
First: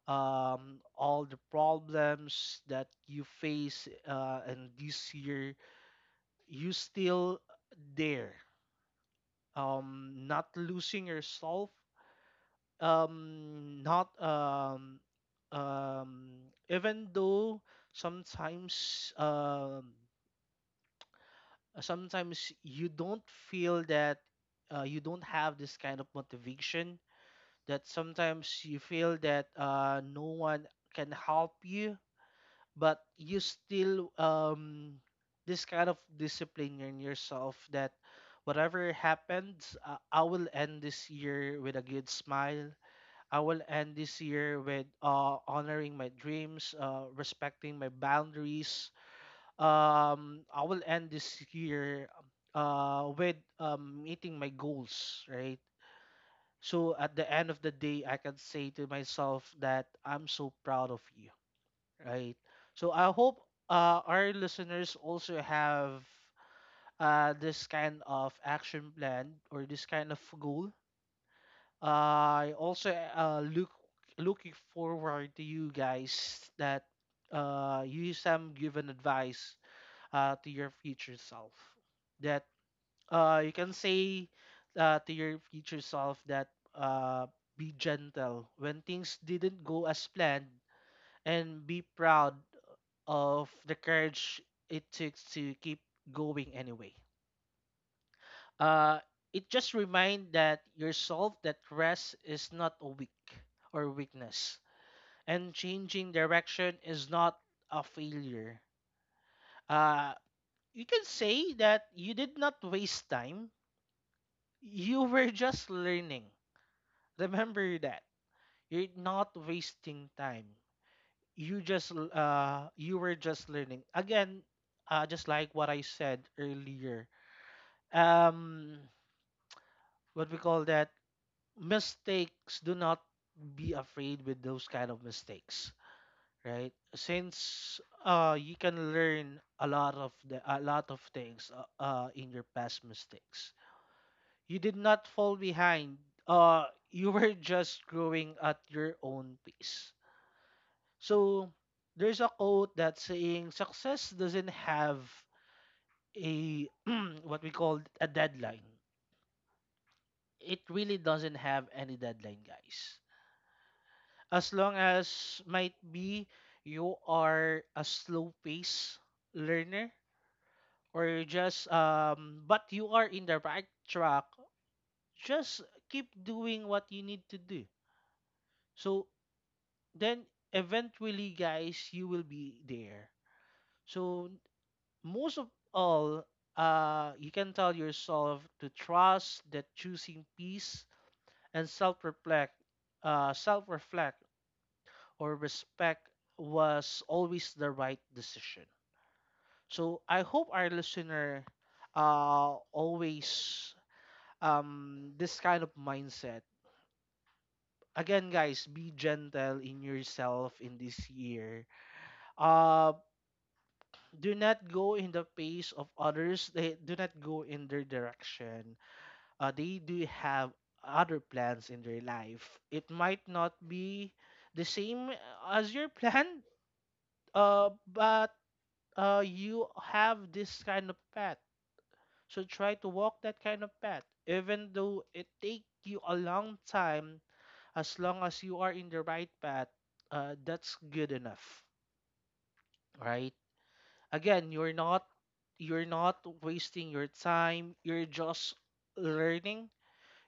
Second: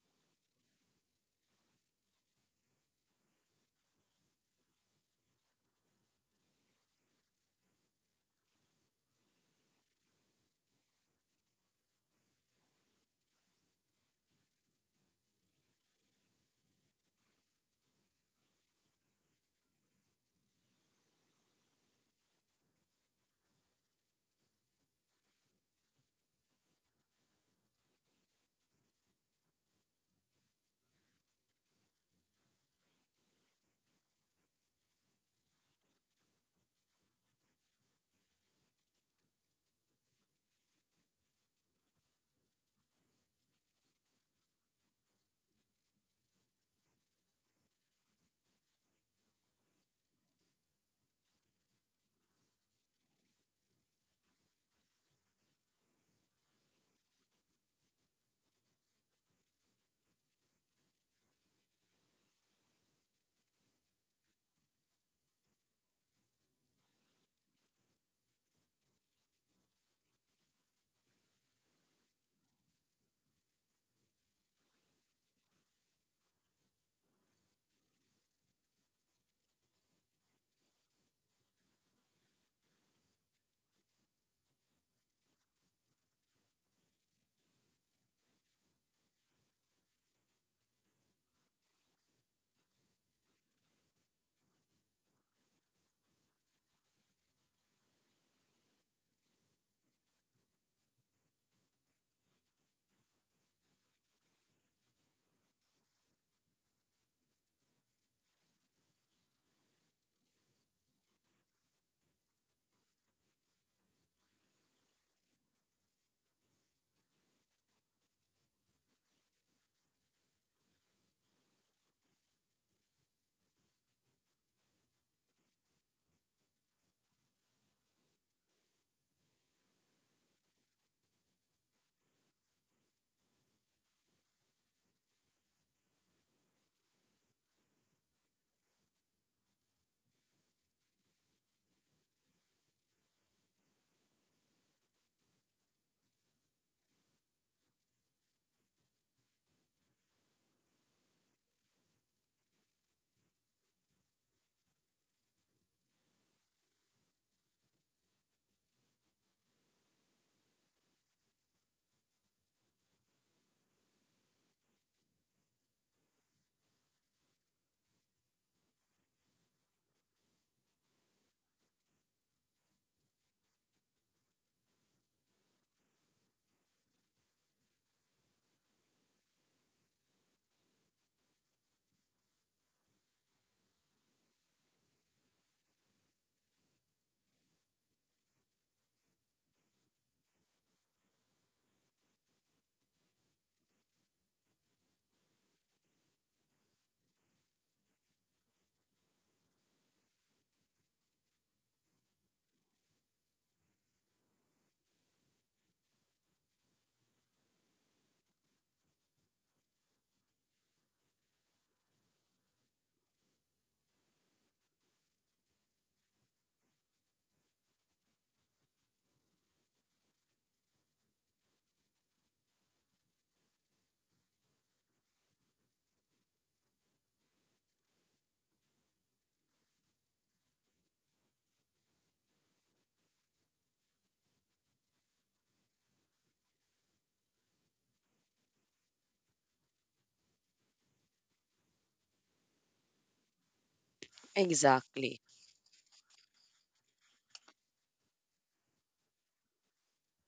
all the problems that you face and this year, you still there, not losing yourself, not um, even though sometimes, sometimes you don't feel that you don't have this kind of motivation, that sometimes you feel that no one can help you, but you still this kind of discipline in yourself that whatever happens, I will end this year with a good smile. I will end this year with, honoring my dreams, respecting my boundaries, I will end this year with meeting my goals, right? So at the end of the day I can say to myself that I'm so proud of you. Right. So I hope our listeners also have this kind of action plan or this kind of goal. I also looking forward to you guys that you some given advice to your future self that you can say to your future self that uh, be gentle when things didn't go as planned, and be proud of the courage it took to keep going anyway. Uh, it just remind that yourself that rest is not a weak or weakness, and changing direction is not a failure. Uh, you can say that you did not waste time. You were just learning. Remember that you're not wasting time. You just you were just learning again. Just like what I said earlier, um what we call that, mistakes, do not be afraid with those kind of mistakes, right? Since you can learn a lot of things in your past mistakes. You did not fall behind. uh you were just growing at your own pace. So there's a quote that's saying success doesn't have a what we call a deadline. It really doesn't have any deadline, guys. As long as might be you are a slow pace learner or you just but you are in the right track, just keep doing what you need to do. So then eventually, guys, you will be there. So most of all, you can tell yourself to trust that choosing peace and self reflect or respect was always the right decision. So I hope our listener always this kind of mindset. Again, guys, be gentle in yourself in this year. Uh, do not go in the pace of others. They do not go in their direction. They do have other plans in their life. It might not be the same as your plan, but you have this kind of path. So try to walk that kind of path, even though it take you a long time. As long as you are in the right path, that's good enough, right? Again, you're not Exactly. you're not wasting your time. You're just learning.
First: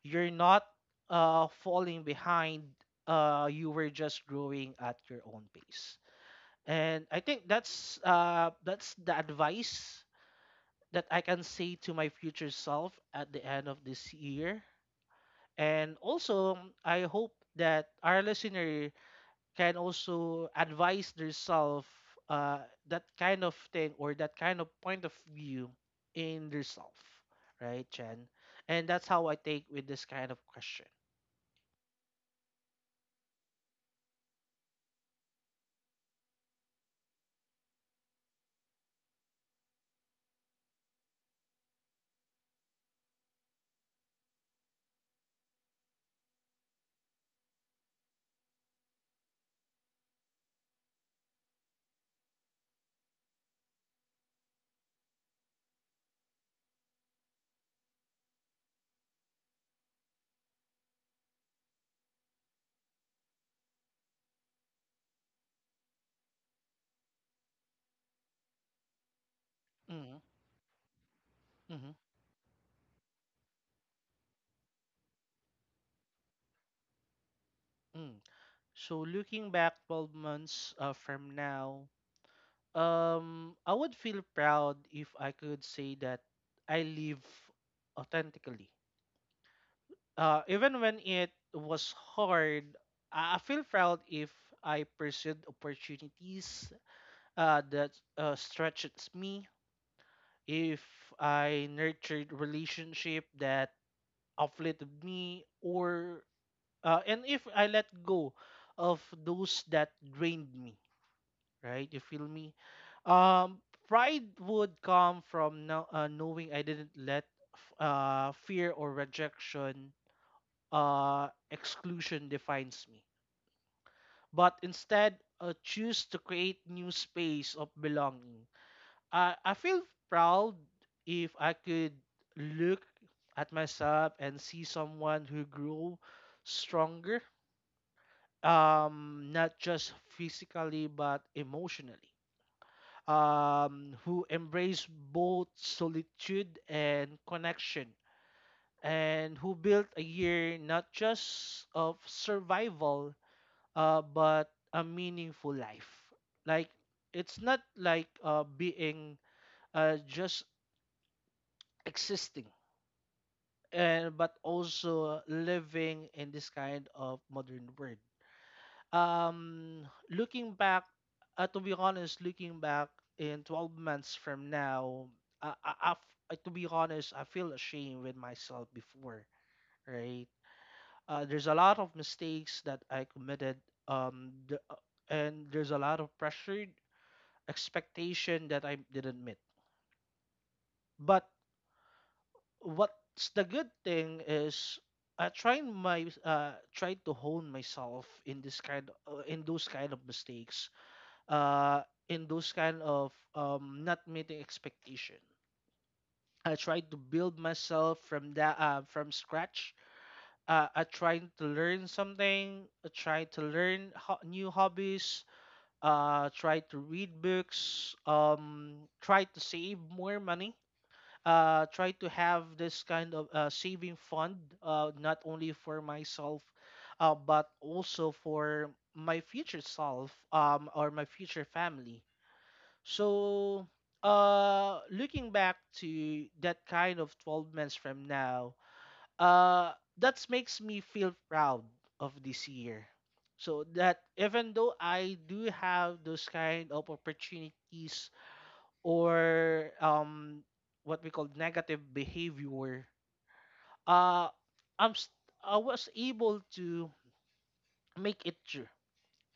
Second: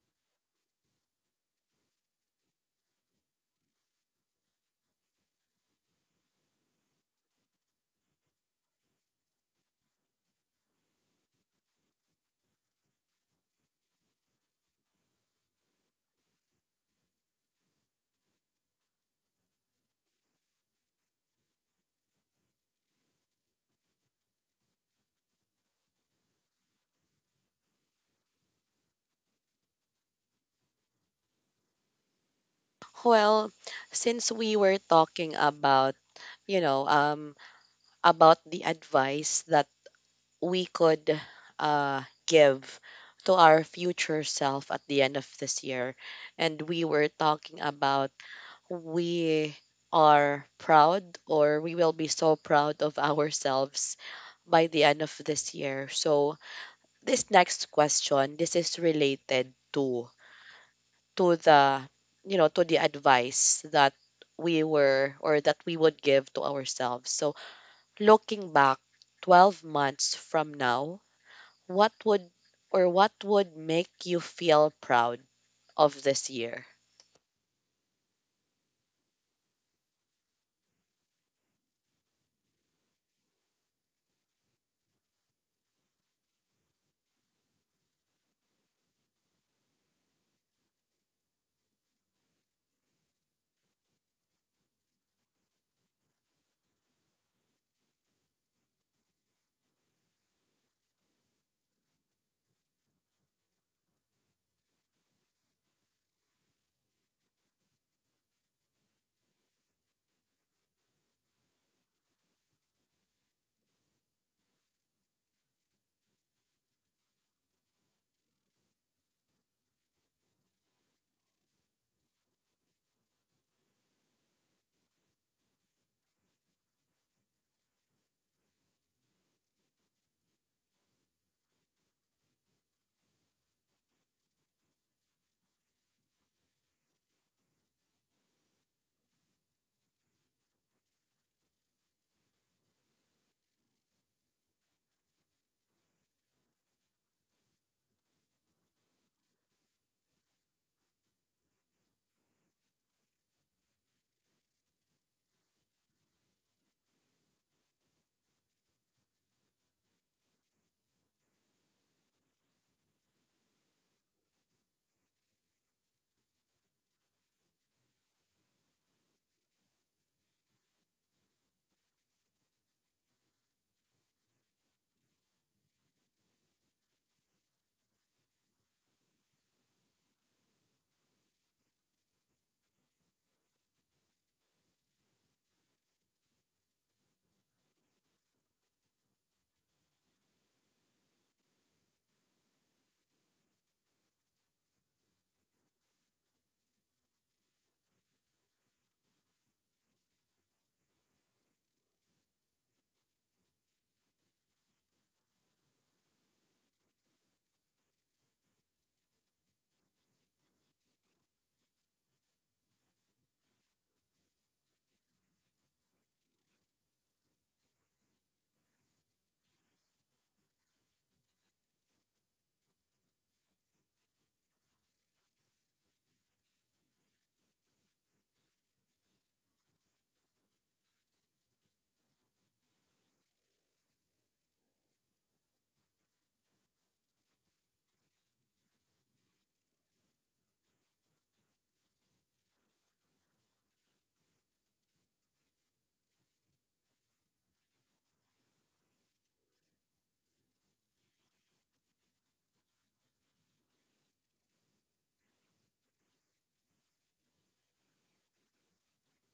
You're not falling behind. You were just growing at your own pace. And I think that's the advice that I can say to my future self at the end of this year. And also, I hope that our listener can also advise themselves, uh, that kind of thing or that kind of point of view in themselves, right, Chen? And that's how I take with this kind of question. Well, since we were talking about you know um about the advice that we could uh, give to our future self at the end of this year. And we were talking about we are proud, or we will be so proud of ourselves by the end of this year. So this next question, this is related to the to the advice that we were or that we would give to ourselves. So looking back 12 months Mm-hmm. from now, what Mm-hmm. would what would make you feel proud of this year? Mm. So looking back 12 months from now, I would feel proud if I could say that I live authentically. Even when it was hard, I feel proud if I pursued opportunities that stretches me, if I nurtured relationship that uplifted me, or and if I let go of those that drained me, right? You feel me? Um, Pride would come from knowing I didn't let fear or rejection, exclusion defines me, but instead choose to create new space of belonging. I feel proud if I could look at myself and see someone who grew stronger, not just physically but emotionally, who embraced both solitude and connection, and who built a year not just of survival, but a meaningful life. Like, it's not like being just existing, and, but also living in this kind of modern world. Looking back To be honest, looking back in 12 months from now, uh, I, I, f- to be honest, I feel ashamed with myself before, right? There's a lot of mistakes that I committed, um the, uh, and there's a lot of pressure expectation that I didn't meet. But what's the good thing is I try my try to hone myself in this kind in those kind of mistakes, uh, in those kind of not meeting expectation. I tried to build myself from scratch. I tried to learn something. I tried to learn new hobbies. Tried to read books. Tried to save more money. Tried to have this kind of saving fund, not only for myself, but also for my future self, or my future family. So, looking back to that kind of 12 months from now, uh, that makes me feel proud of this year. So that even though I do have those kind of opportunities or what we call negative behavior, uh, I'm st- I was able to make it true,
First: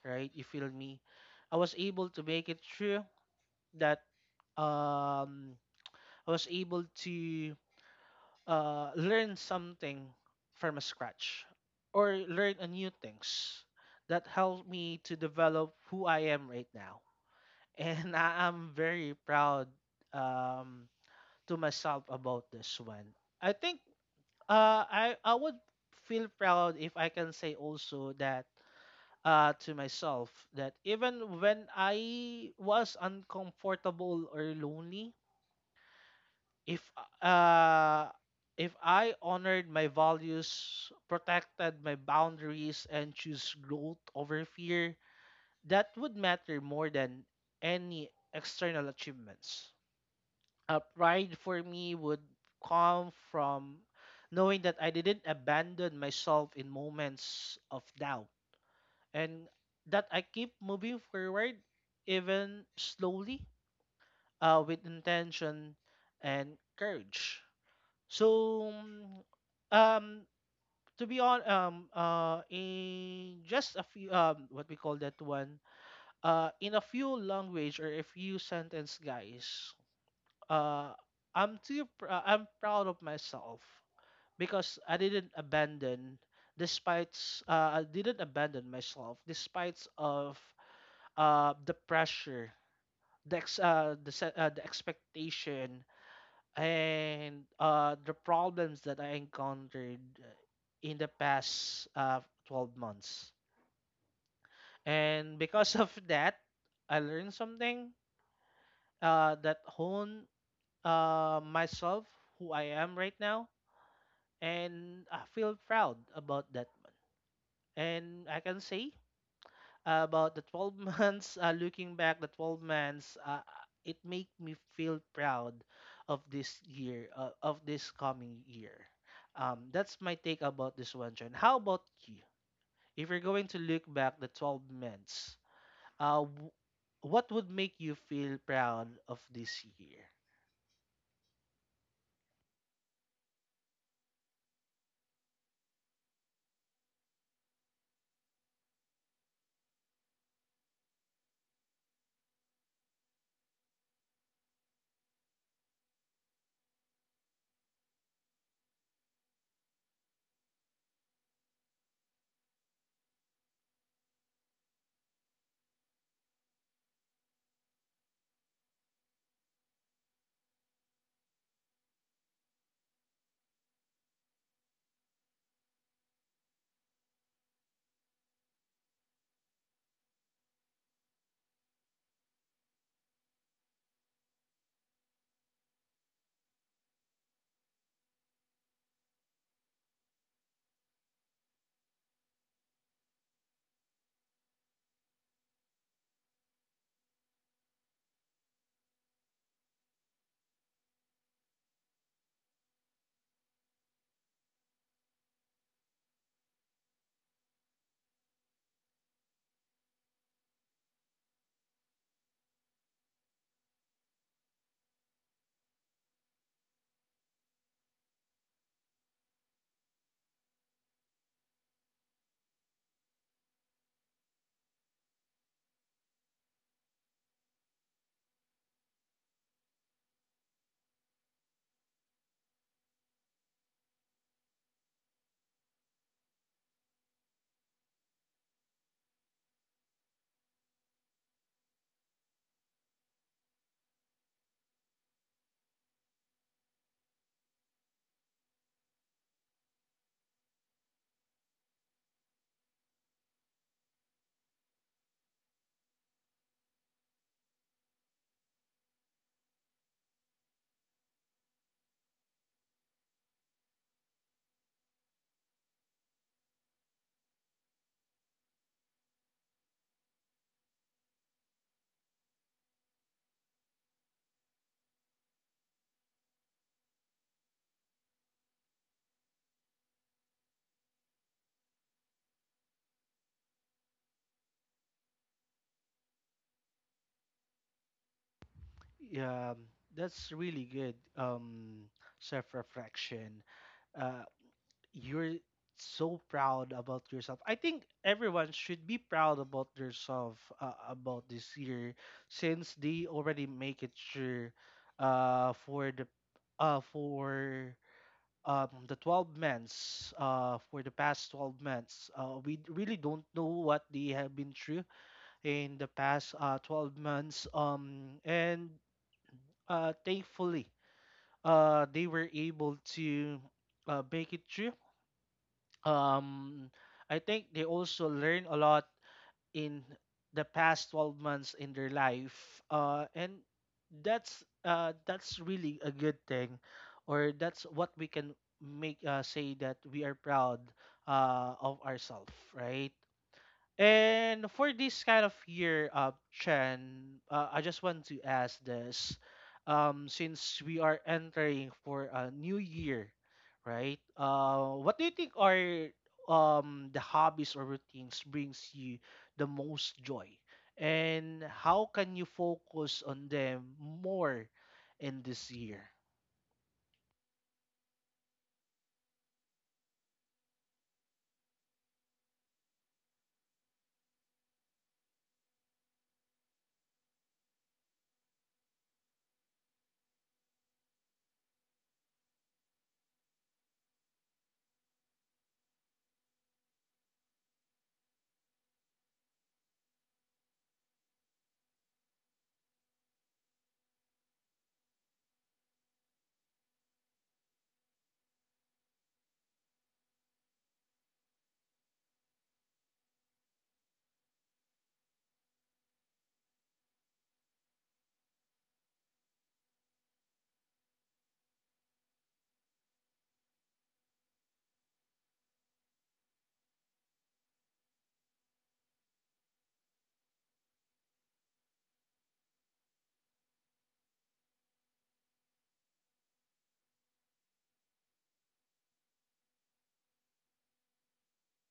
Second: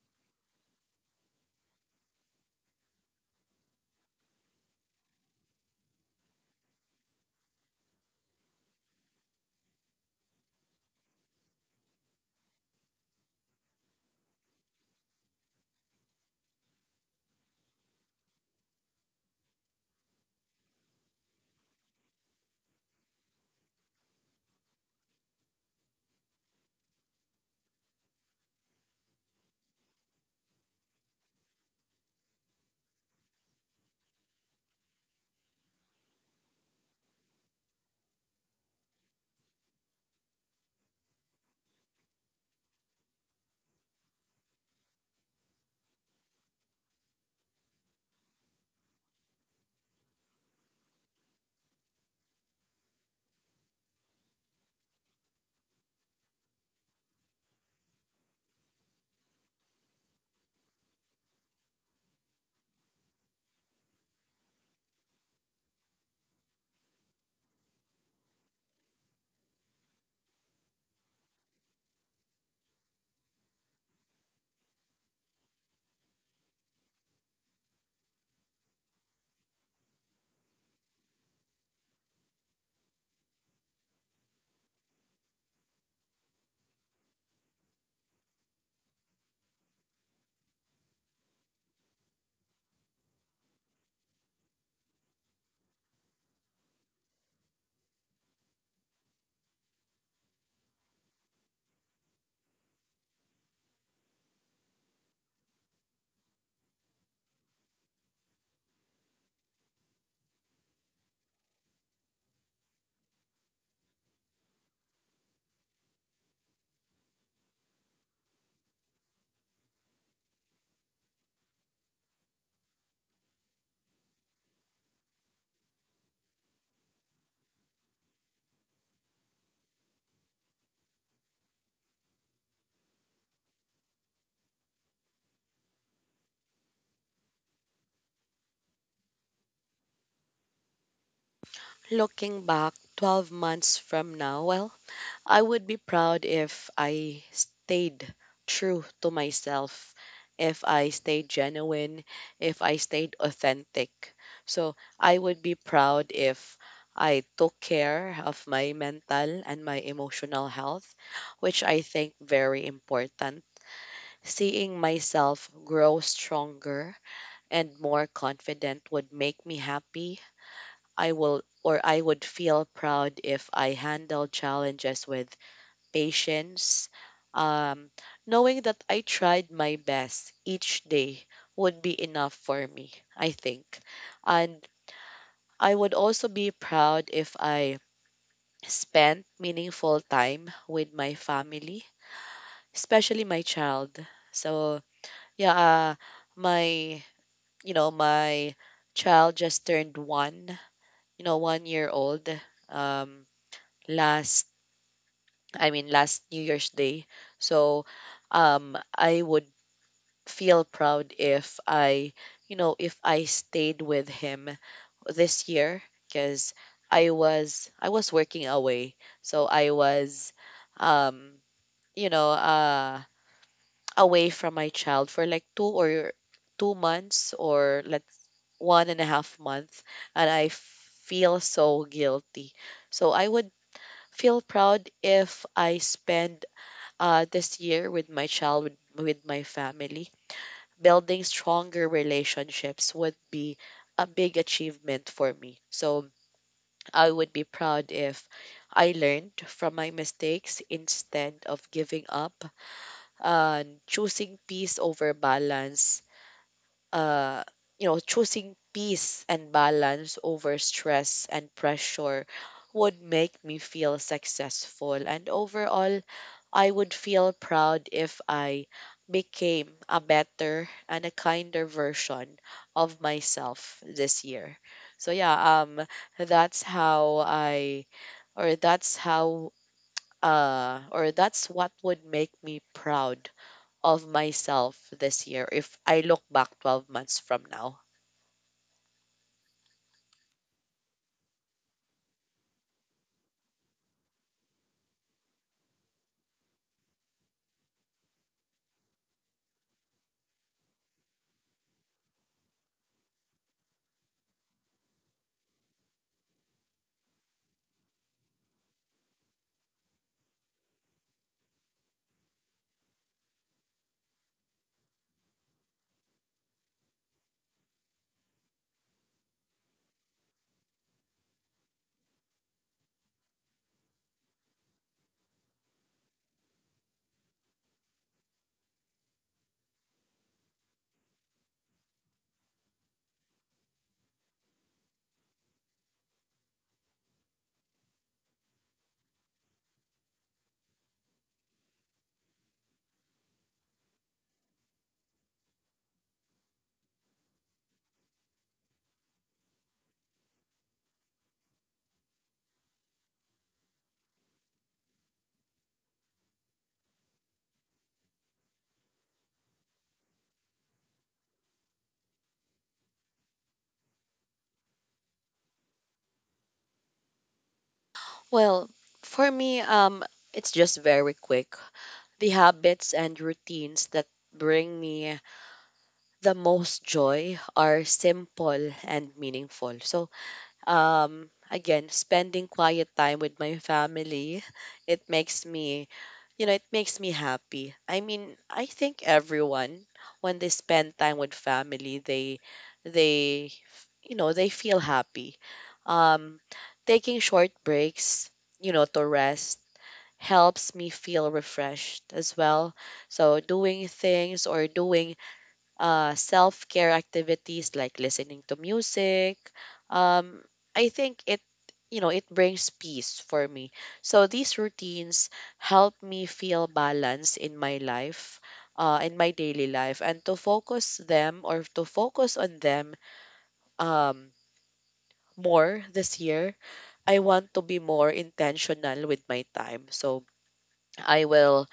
right? You feel me? I was able to make it true that um I was able to learn something from scratch or learn a new things that helped me to develop who I am right now. And I am very proud, um, to myself about this one. I think I would feel proud if I can say also that to myself that even when I was uncomfortable or lonely, if uh if I honored my values, protected my boundaries, and choose growth over fear, that would matter more than any external achievements. Pride for me would come from knowing that I didn't abandon myself in moments of doubt, and that I keep moving forward, even slowly, with intention and courage. so, mm, um, to be on, in just a few, what we call that one, in a few language or a few sentence, guys, uh, I'm I'm proud of myself because I didn't abandon, despite, I didn't abandon myself despite of, the pressure, the expectation, and the problems that I encountered in the past 12 months. And because of that, I learned something that honed myself, who I am right now, and I feel proud about that one. And I can say about the 12 months, looking back the 12 months, it make me feel proud of this year, of this coming year. That's my take about this one, John. How about you? If you're going to look back the 12 months, uh, w- what would make you feel proud of this year? Looking back 12 months from now, well, I would be proud if I stayed true to myself, if I stayed genuine, if I stayed authentic. So I would be proud if I took care of my mental and my emotional health, which I think very important. Seeing myself grow stronger and more confident would make me happy. I will or I would feel proud if I handle challenges with patience. Um, knowing that I tried my best each day would be enough for me, I think. And I would also be proud if I spent meaningful time with my family, especially my child. So, yeah, my, my child just turned one, 1 year old, um, last, I mean, last New Year's Day. So I would feel proud if I, if I stayed with him this year, because I was working away. So I was, um, you know, uh, away from my child for like 2 or 2 months, or let's 1.5 month, and I feel so guilty. So I would feel proud if I spend this year with my child, with my family. Building stronger relationships would be a big achievement for me. So I would be proud if I learned from my mistakes instead of giving up and choosing peace over balance. Uh, choosing peace and balance over stress and pressure would make me feel successful, and overall I would feel proud if I became a better and a kinder version of myself this year. So yeah, that's how I or that's how or that's what would make me proud of myself this year if I look back 12 months from now. Yeah, that's really good self-reflection. uh, you're so proud about yourself. I think everyone should be proud about themselves, about this year, since they already make it sure uh for the for the 12 months, for the past 12 months. Really don't know what they have been through in the past 12 months. And Thankfully, they were able to make it through. um, I think they also learn a lot in the past 12 months in their life, and that's really a good thing, or that's what we can make, say that we are proud of ourselves, right? And for this kind of year up trend, I just want to ask this. Since we are entering for a new year, right? What do you think are the hobbies or routines brings you the most joy? And how can you focus on them more in this year? Well, for me, it's just very quick. The habits and routines that bring me the most joy are simple and meaningful. So, again, spending quiet time with my family, it makes me, it makes me happy. I mean, I think everyone, when they spend time with family, they, they feel happy. Um, taking short breaks, to rest helps me feel refreshed as well. So doing things, or doing self care activities like listening to music. Um, I think it brings peace for me. So these routines help me feel balance in my life, in my daily life, and to focus them or to focus on them, um, more this year. I want to be more intentional with my time. So I will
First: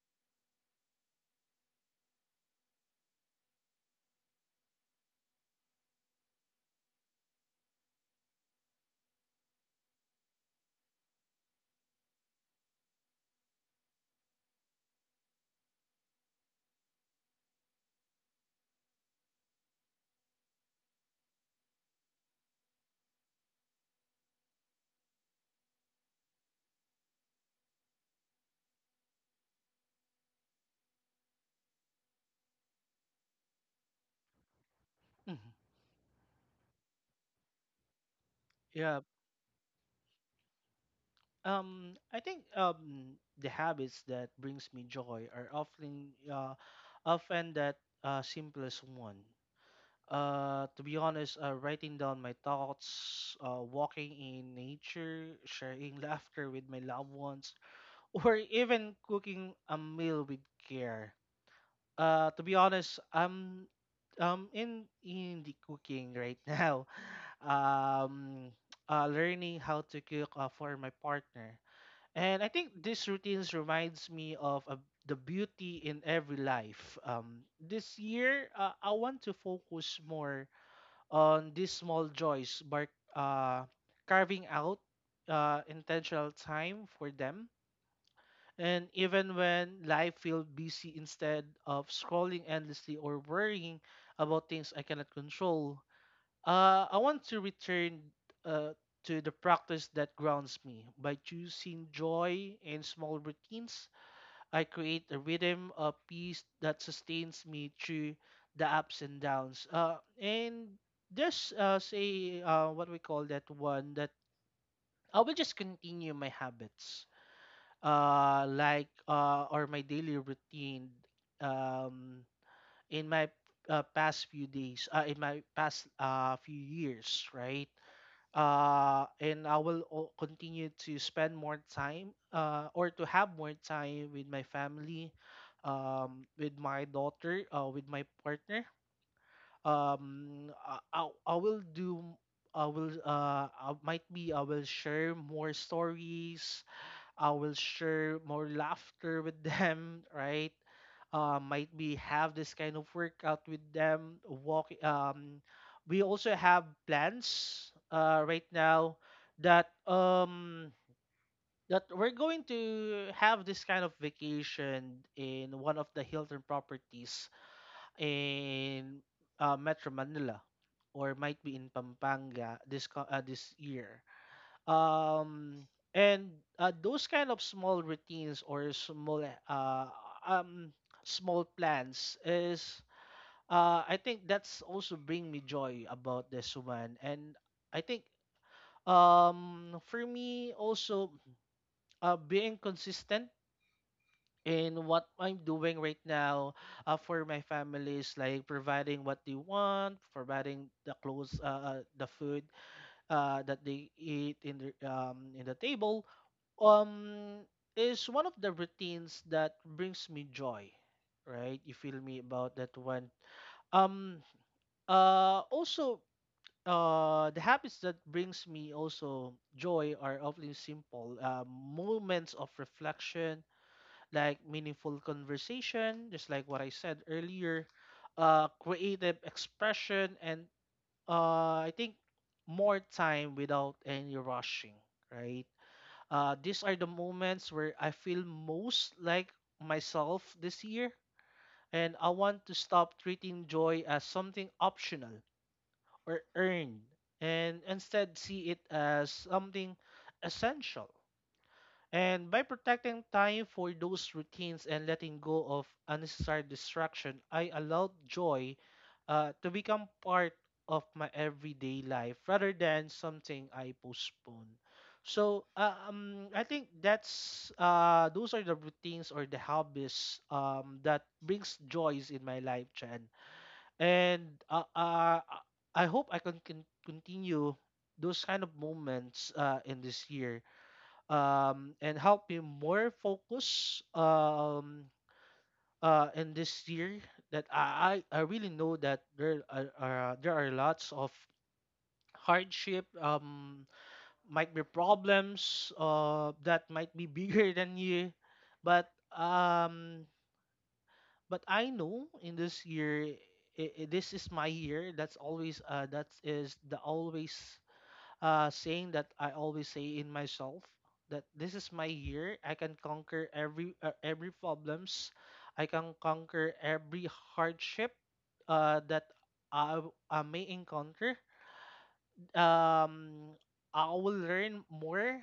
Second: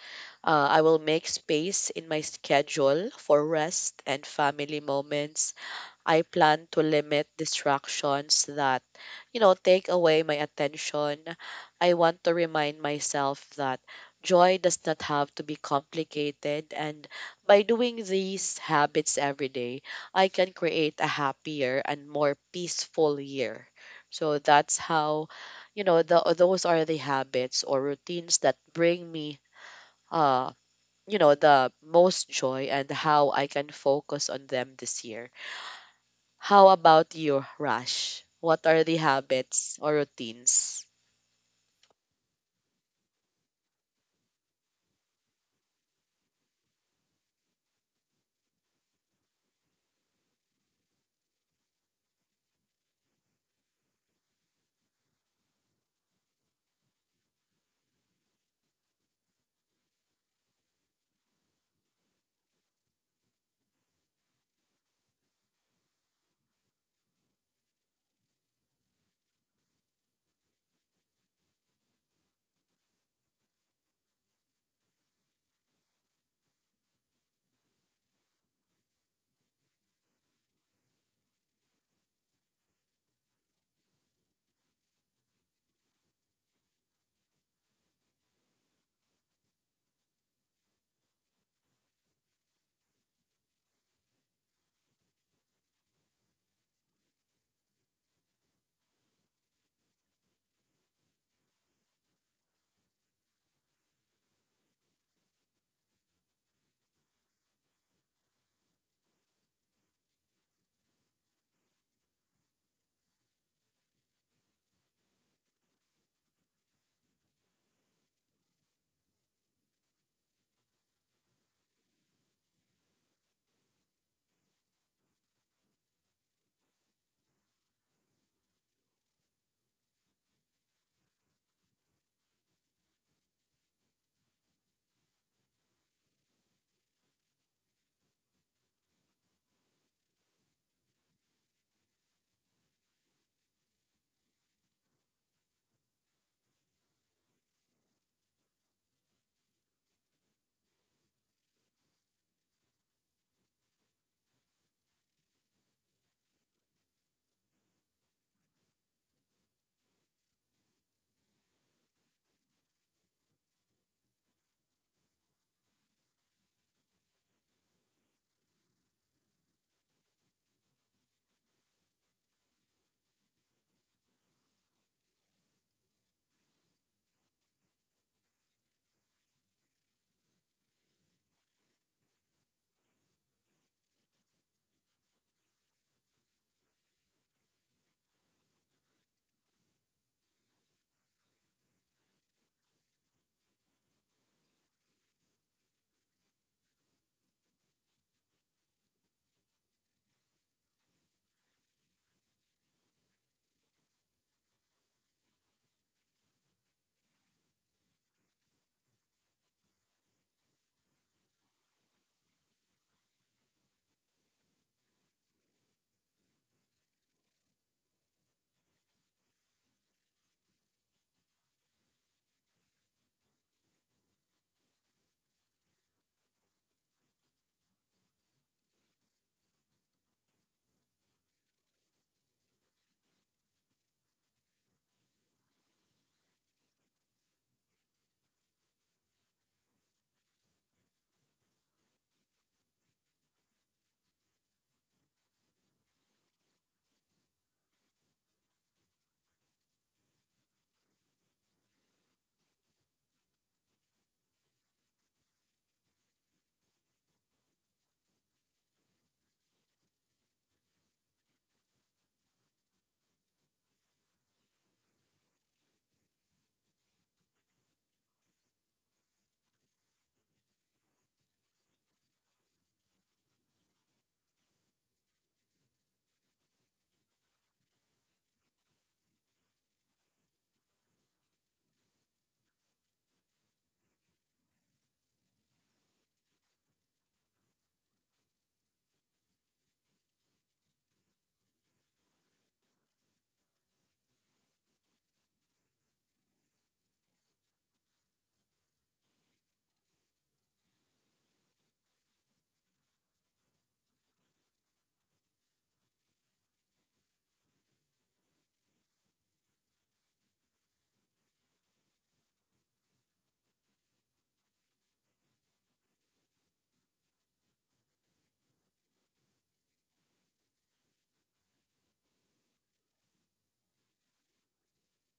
I will make space in my schedule for rest and family moments. I plan to limit distractions that take away my attention. I want to remind myself that joy does not have to be complicated. And by doing these habits every day, I can create a happier and more peaceful year. So that's how, the, those are the habits or routines that bring me, uh, the most joy, and how I can focus on them this year. Mhm. How about you, Rush? What are the Yeah. habits or routines? I think the habits that brings me joy are often that simplest one. To be honest, writing down my thoughts, walking in nature, sharing laughter with my loved ones, or even cooking a meal with care. To be honest, I'm in the cooking right now. Um, Learning how to cook for my partner, and I think these routines reminds me of the beauty in every life. This year, I want to focus more on these small joys, by uh, carving out intentional time for them. And even when life feels busy, instead of scrolling endlessly or worrying about things I cannot control, I want to return uh, to the practice that grounds me. By choosing joy in small routines, I create a rhythm of peace that sustains me through the ups and downs. And just Say, what we call that one, that I will just continue my habits, or my daily routine. Um, in my past few days, in my past few years, right? And I will continue to spend more time, or to have more time with my family, with my daughter, with my partner. I will do. I will. I might be. I will share more stories. I will share more laughter with them, right? Might be have this kind of workout with them. Walk. We also have plans right now that that we're going to have this kind of vacation in one of the Hilton properties in Metro Manila, or might be in Pampanga this year. Um and those kind of small routines or um small plans is I think that's also bring me joy about this one. And I think for me also, being consistent in what I'm doing right now, for my families, like providing what they want, providing the clothes, the food that they eat in the table, um is one of the routines that brings me joy, right? You feel me about that one? um Also, the habits that brings me also joy are often simple moments of reflection, like meaningful conversation, just like what I said earlier, creative expression, and I think more time without any rushing, right? These are the moments where I feel most like myself this year, and I want to stop treating joy as something optional or earned, and instead see it as something essential. And by protecting time for those routines and letting go of unnecessary distraction, I allowed joy to become part of my everyday life rather than something I postpone. So I think that's those are the routines or the hobbies, that brings joys in my life, Chen. And I hope I can continue those kind of moments in this year, and help me more focus, in this year, that I really know that there are there are lots of hardship, might be problems that might be bigger than you. But um, but I know in this year this is my year. That's always, that is the always saying that I always say in myself, that this is my year. I can conquer every problems. I can conquer every hardship that I, I may encounter. Um, I will learn more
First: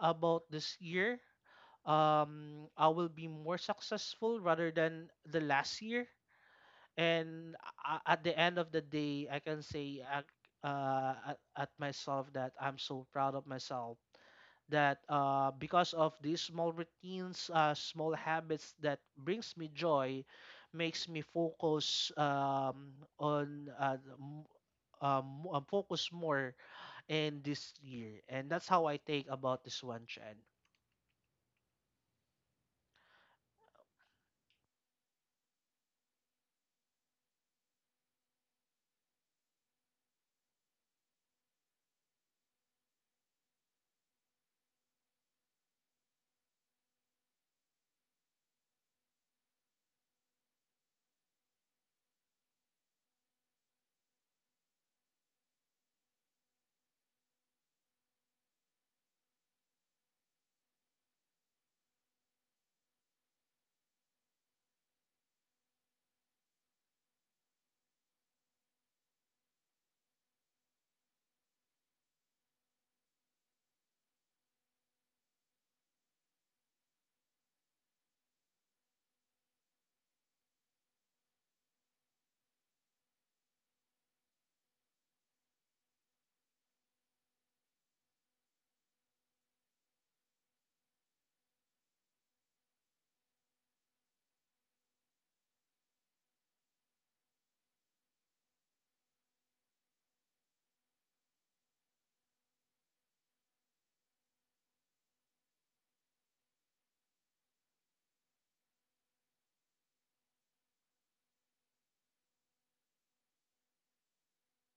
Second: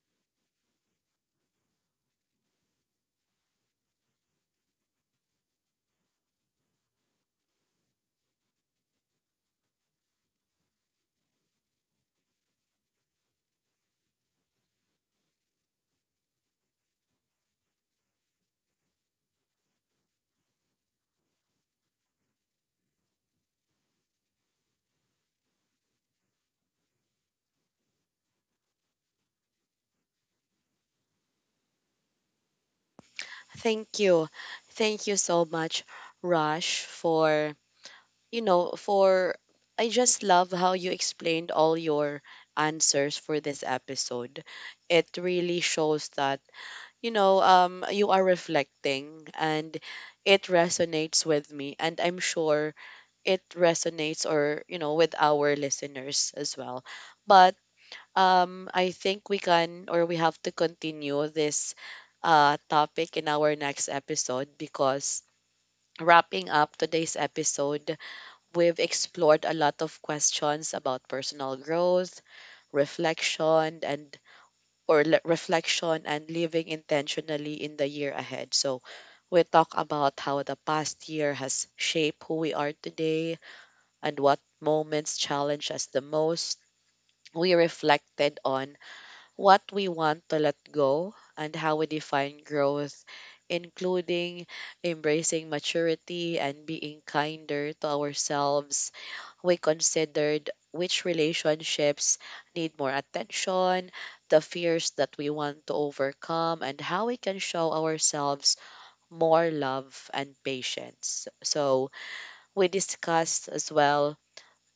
about this year. I will be more successful rather than the last year. And at the end of the day, I can say at myself that I'm so proud of myself, that because of these small routines, small habits that brings me joy, makes me focus, on uh, m- focus more in this year, and that's how I think about this one, Chen. Thank you. Thank you so much, Rush, for, you know, for, I just love how you explained all your answers for this episode. It really shows that, you are reflecting, and it resonates with me. And I'm sure it resonates, or, with our listeners as well. But I think we can, or we have to, continue this topic in our next episode, because wrapping up today's episode, we've explored a lot of questions about personal growth, reflection, reflection, and living intentionally in the year ahead. So we talk about how the past year has shaped who we are today and what moments challenge us the most. We reflected on what we want to let go, and how we define growth, including embracing maturity and being kinder to ourselves. We considered which relationships need more attention, the fears that we want to overcome, and how we can show ourselves more love and patience. So, we discussed as well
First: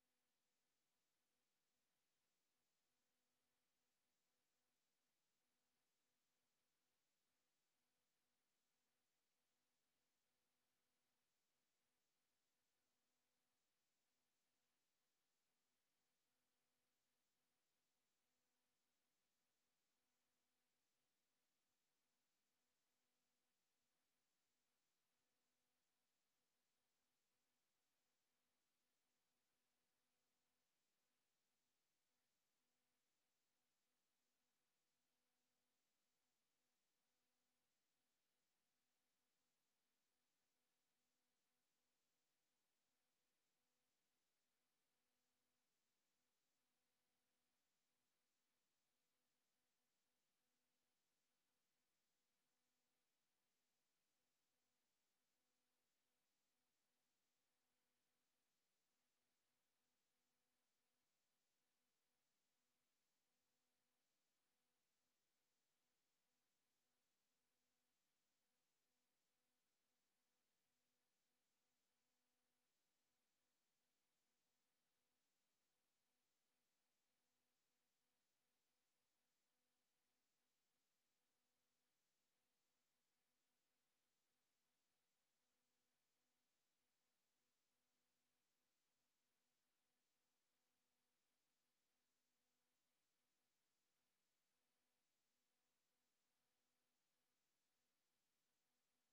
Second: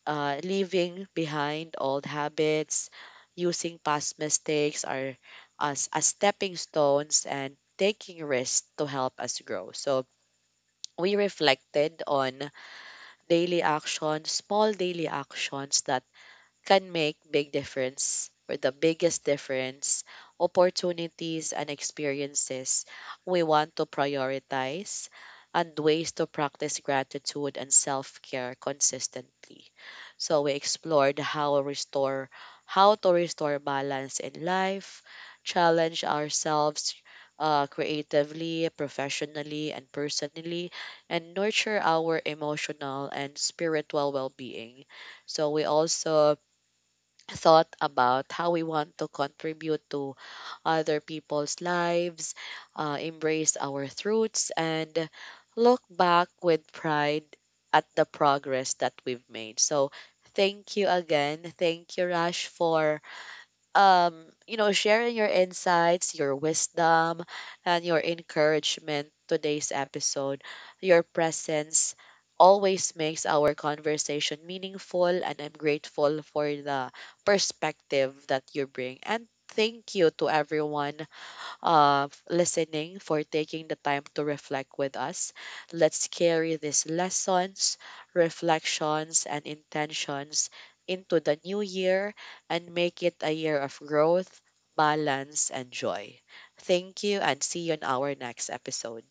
leaving behind old habits, using past mistakes are as stepping stones, and taking risks to help us grow. So we reflected on daily actions, small daily actions that can make big difference, or the biggest difference, opportunities and experiences we want to prioritize, and ways to practice gratitude and self-care consistently. So we explored how to restore balance in life, challenge ourselves creatively, professionally, and personally, and nurture our emotional and spiritual well-being. So we also thought about how we want to contribute to other people's lives, embrace our roots, and look back with pride at the progress that we've made. So, thank you again. Thank you, Rash, for um, sharing your insights, your wisdom, and your encouragement today's episode. Your presence always makes our conversation meaningful, and I'm grateful for the perspective that you bring. And thank you to everyone listening, for taking the time to reflect with us. Let's carry these lessons, reflections, and intentions into the new year and make it a year of growth, balance, and joy. Thank you, and see you on our next episode.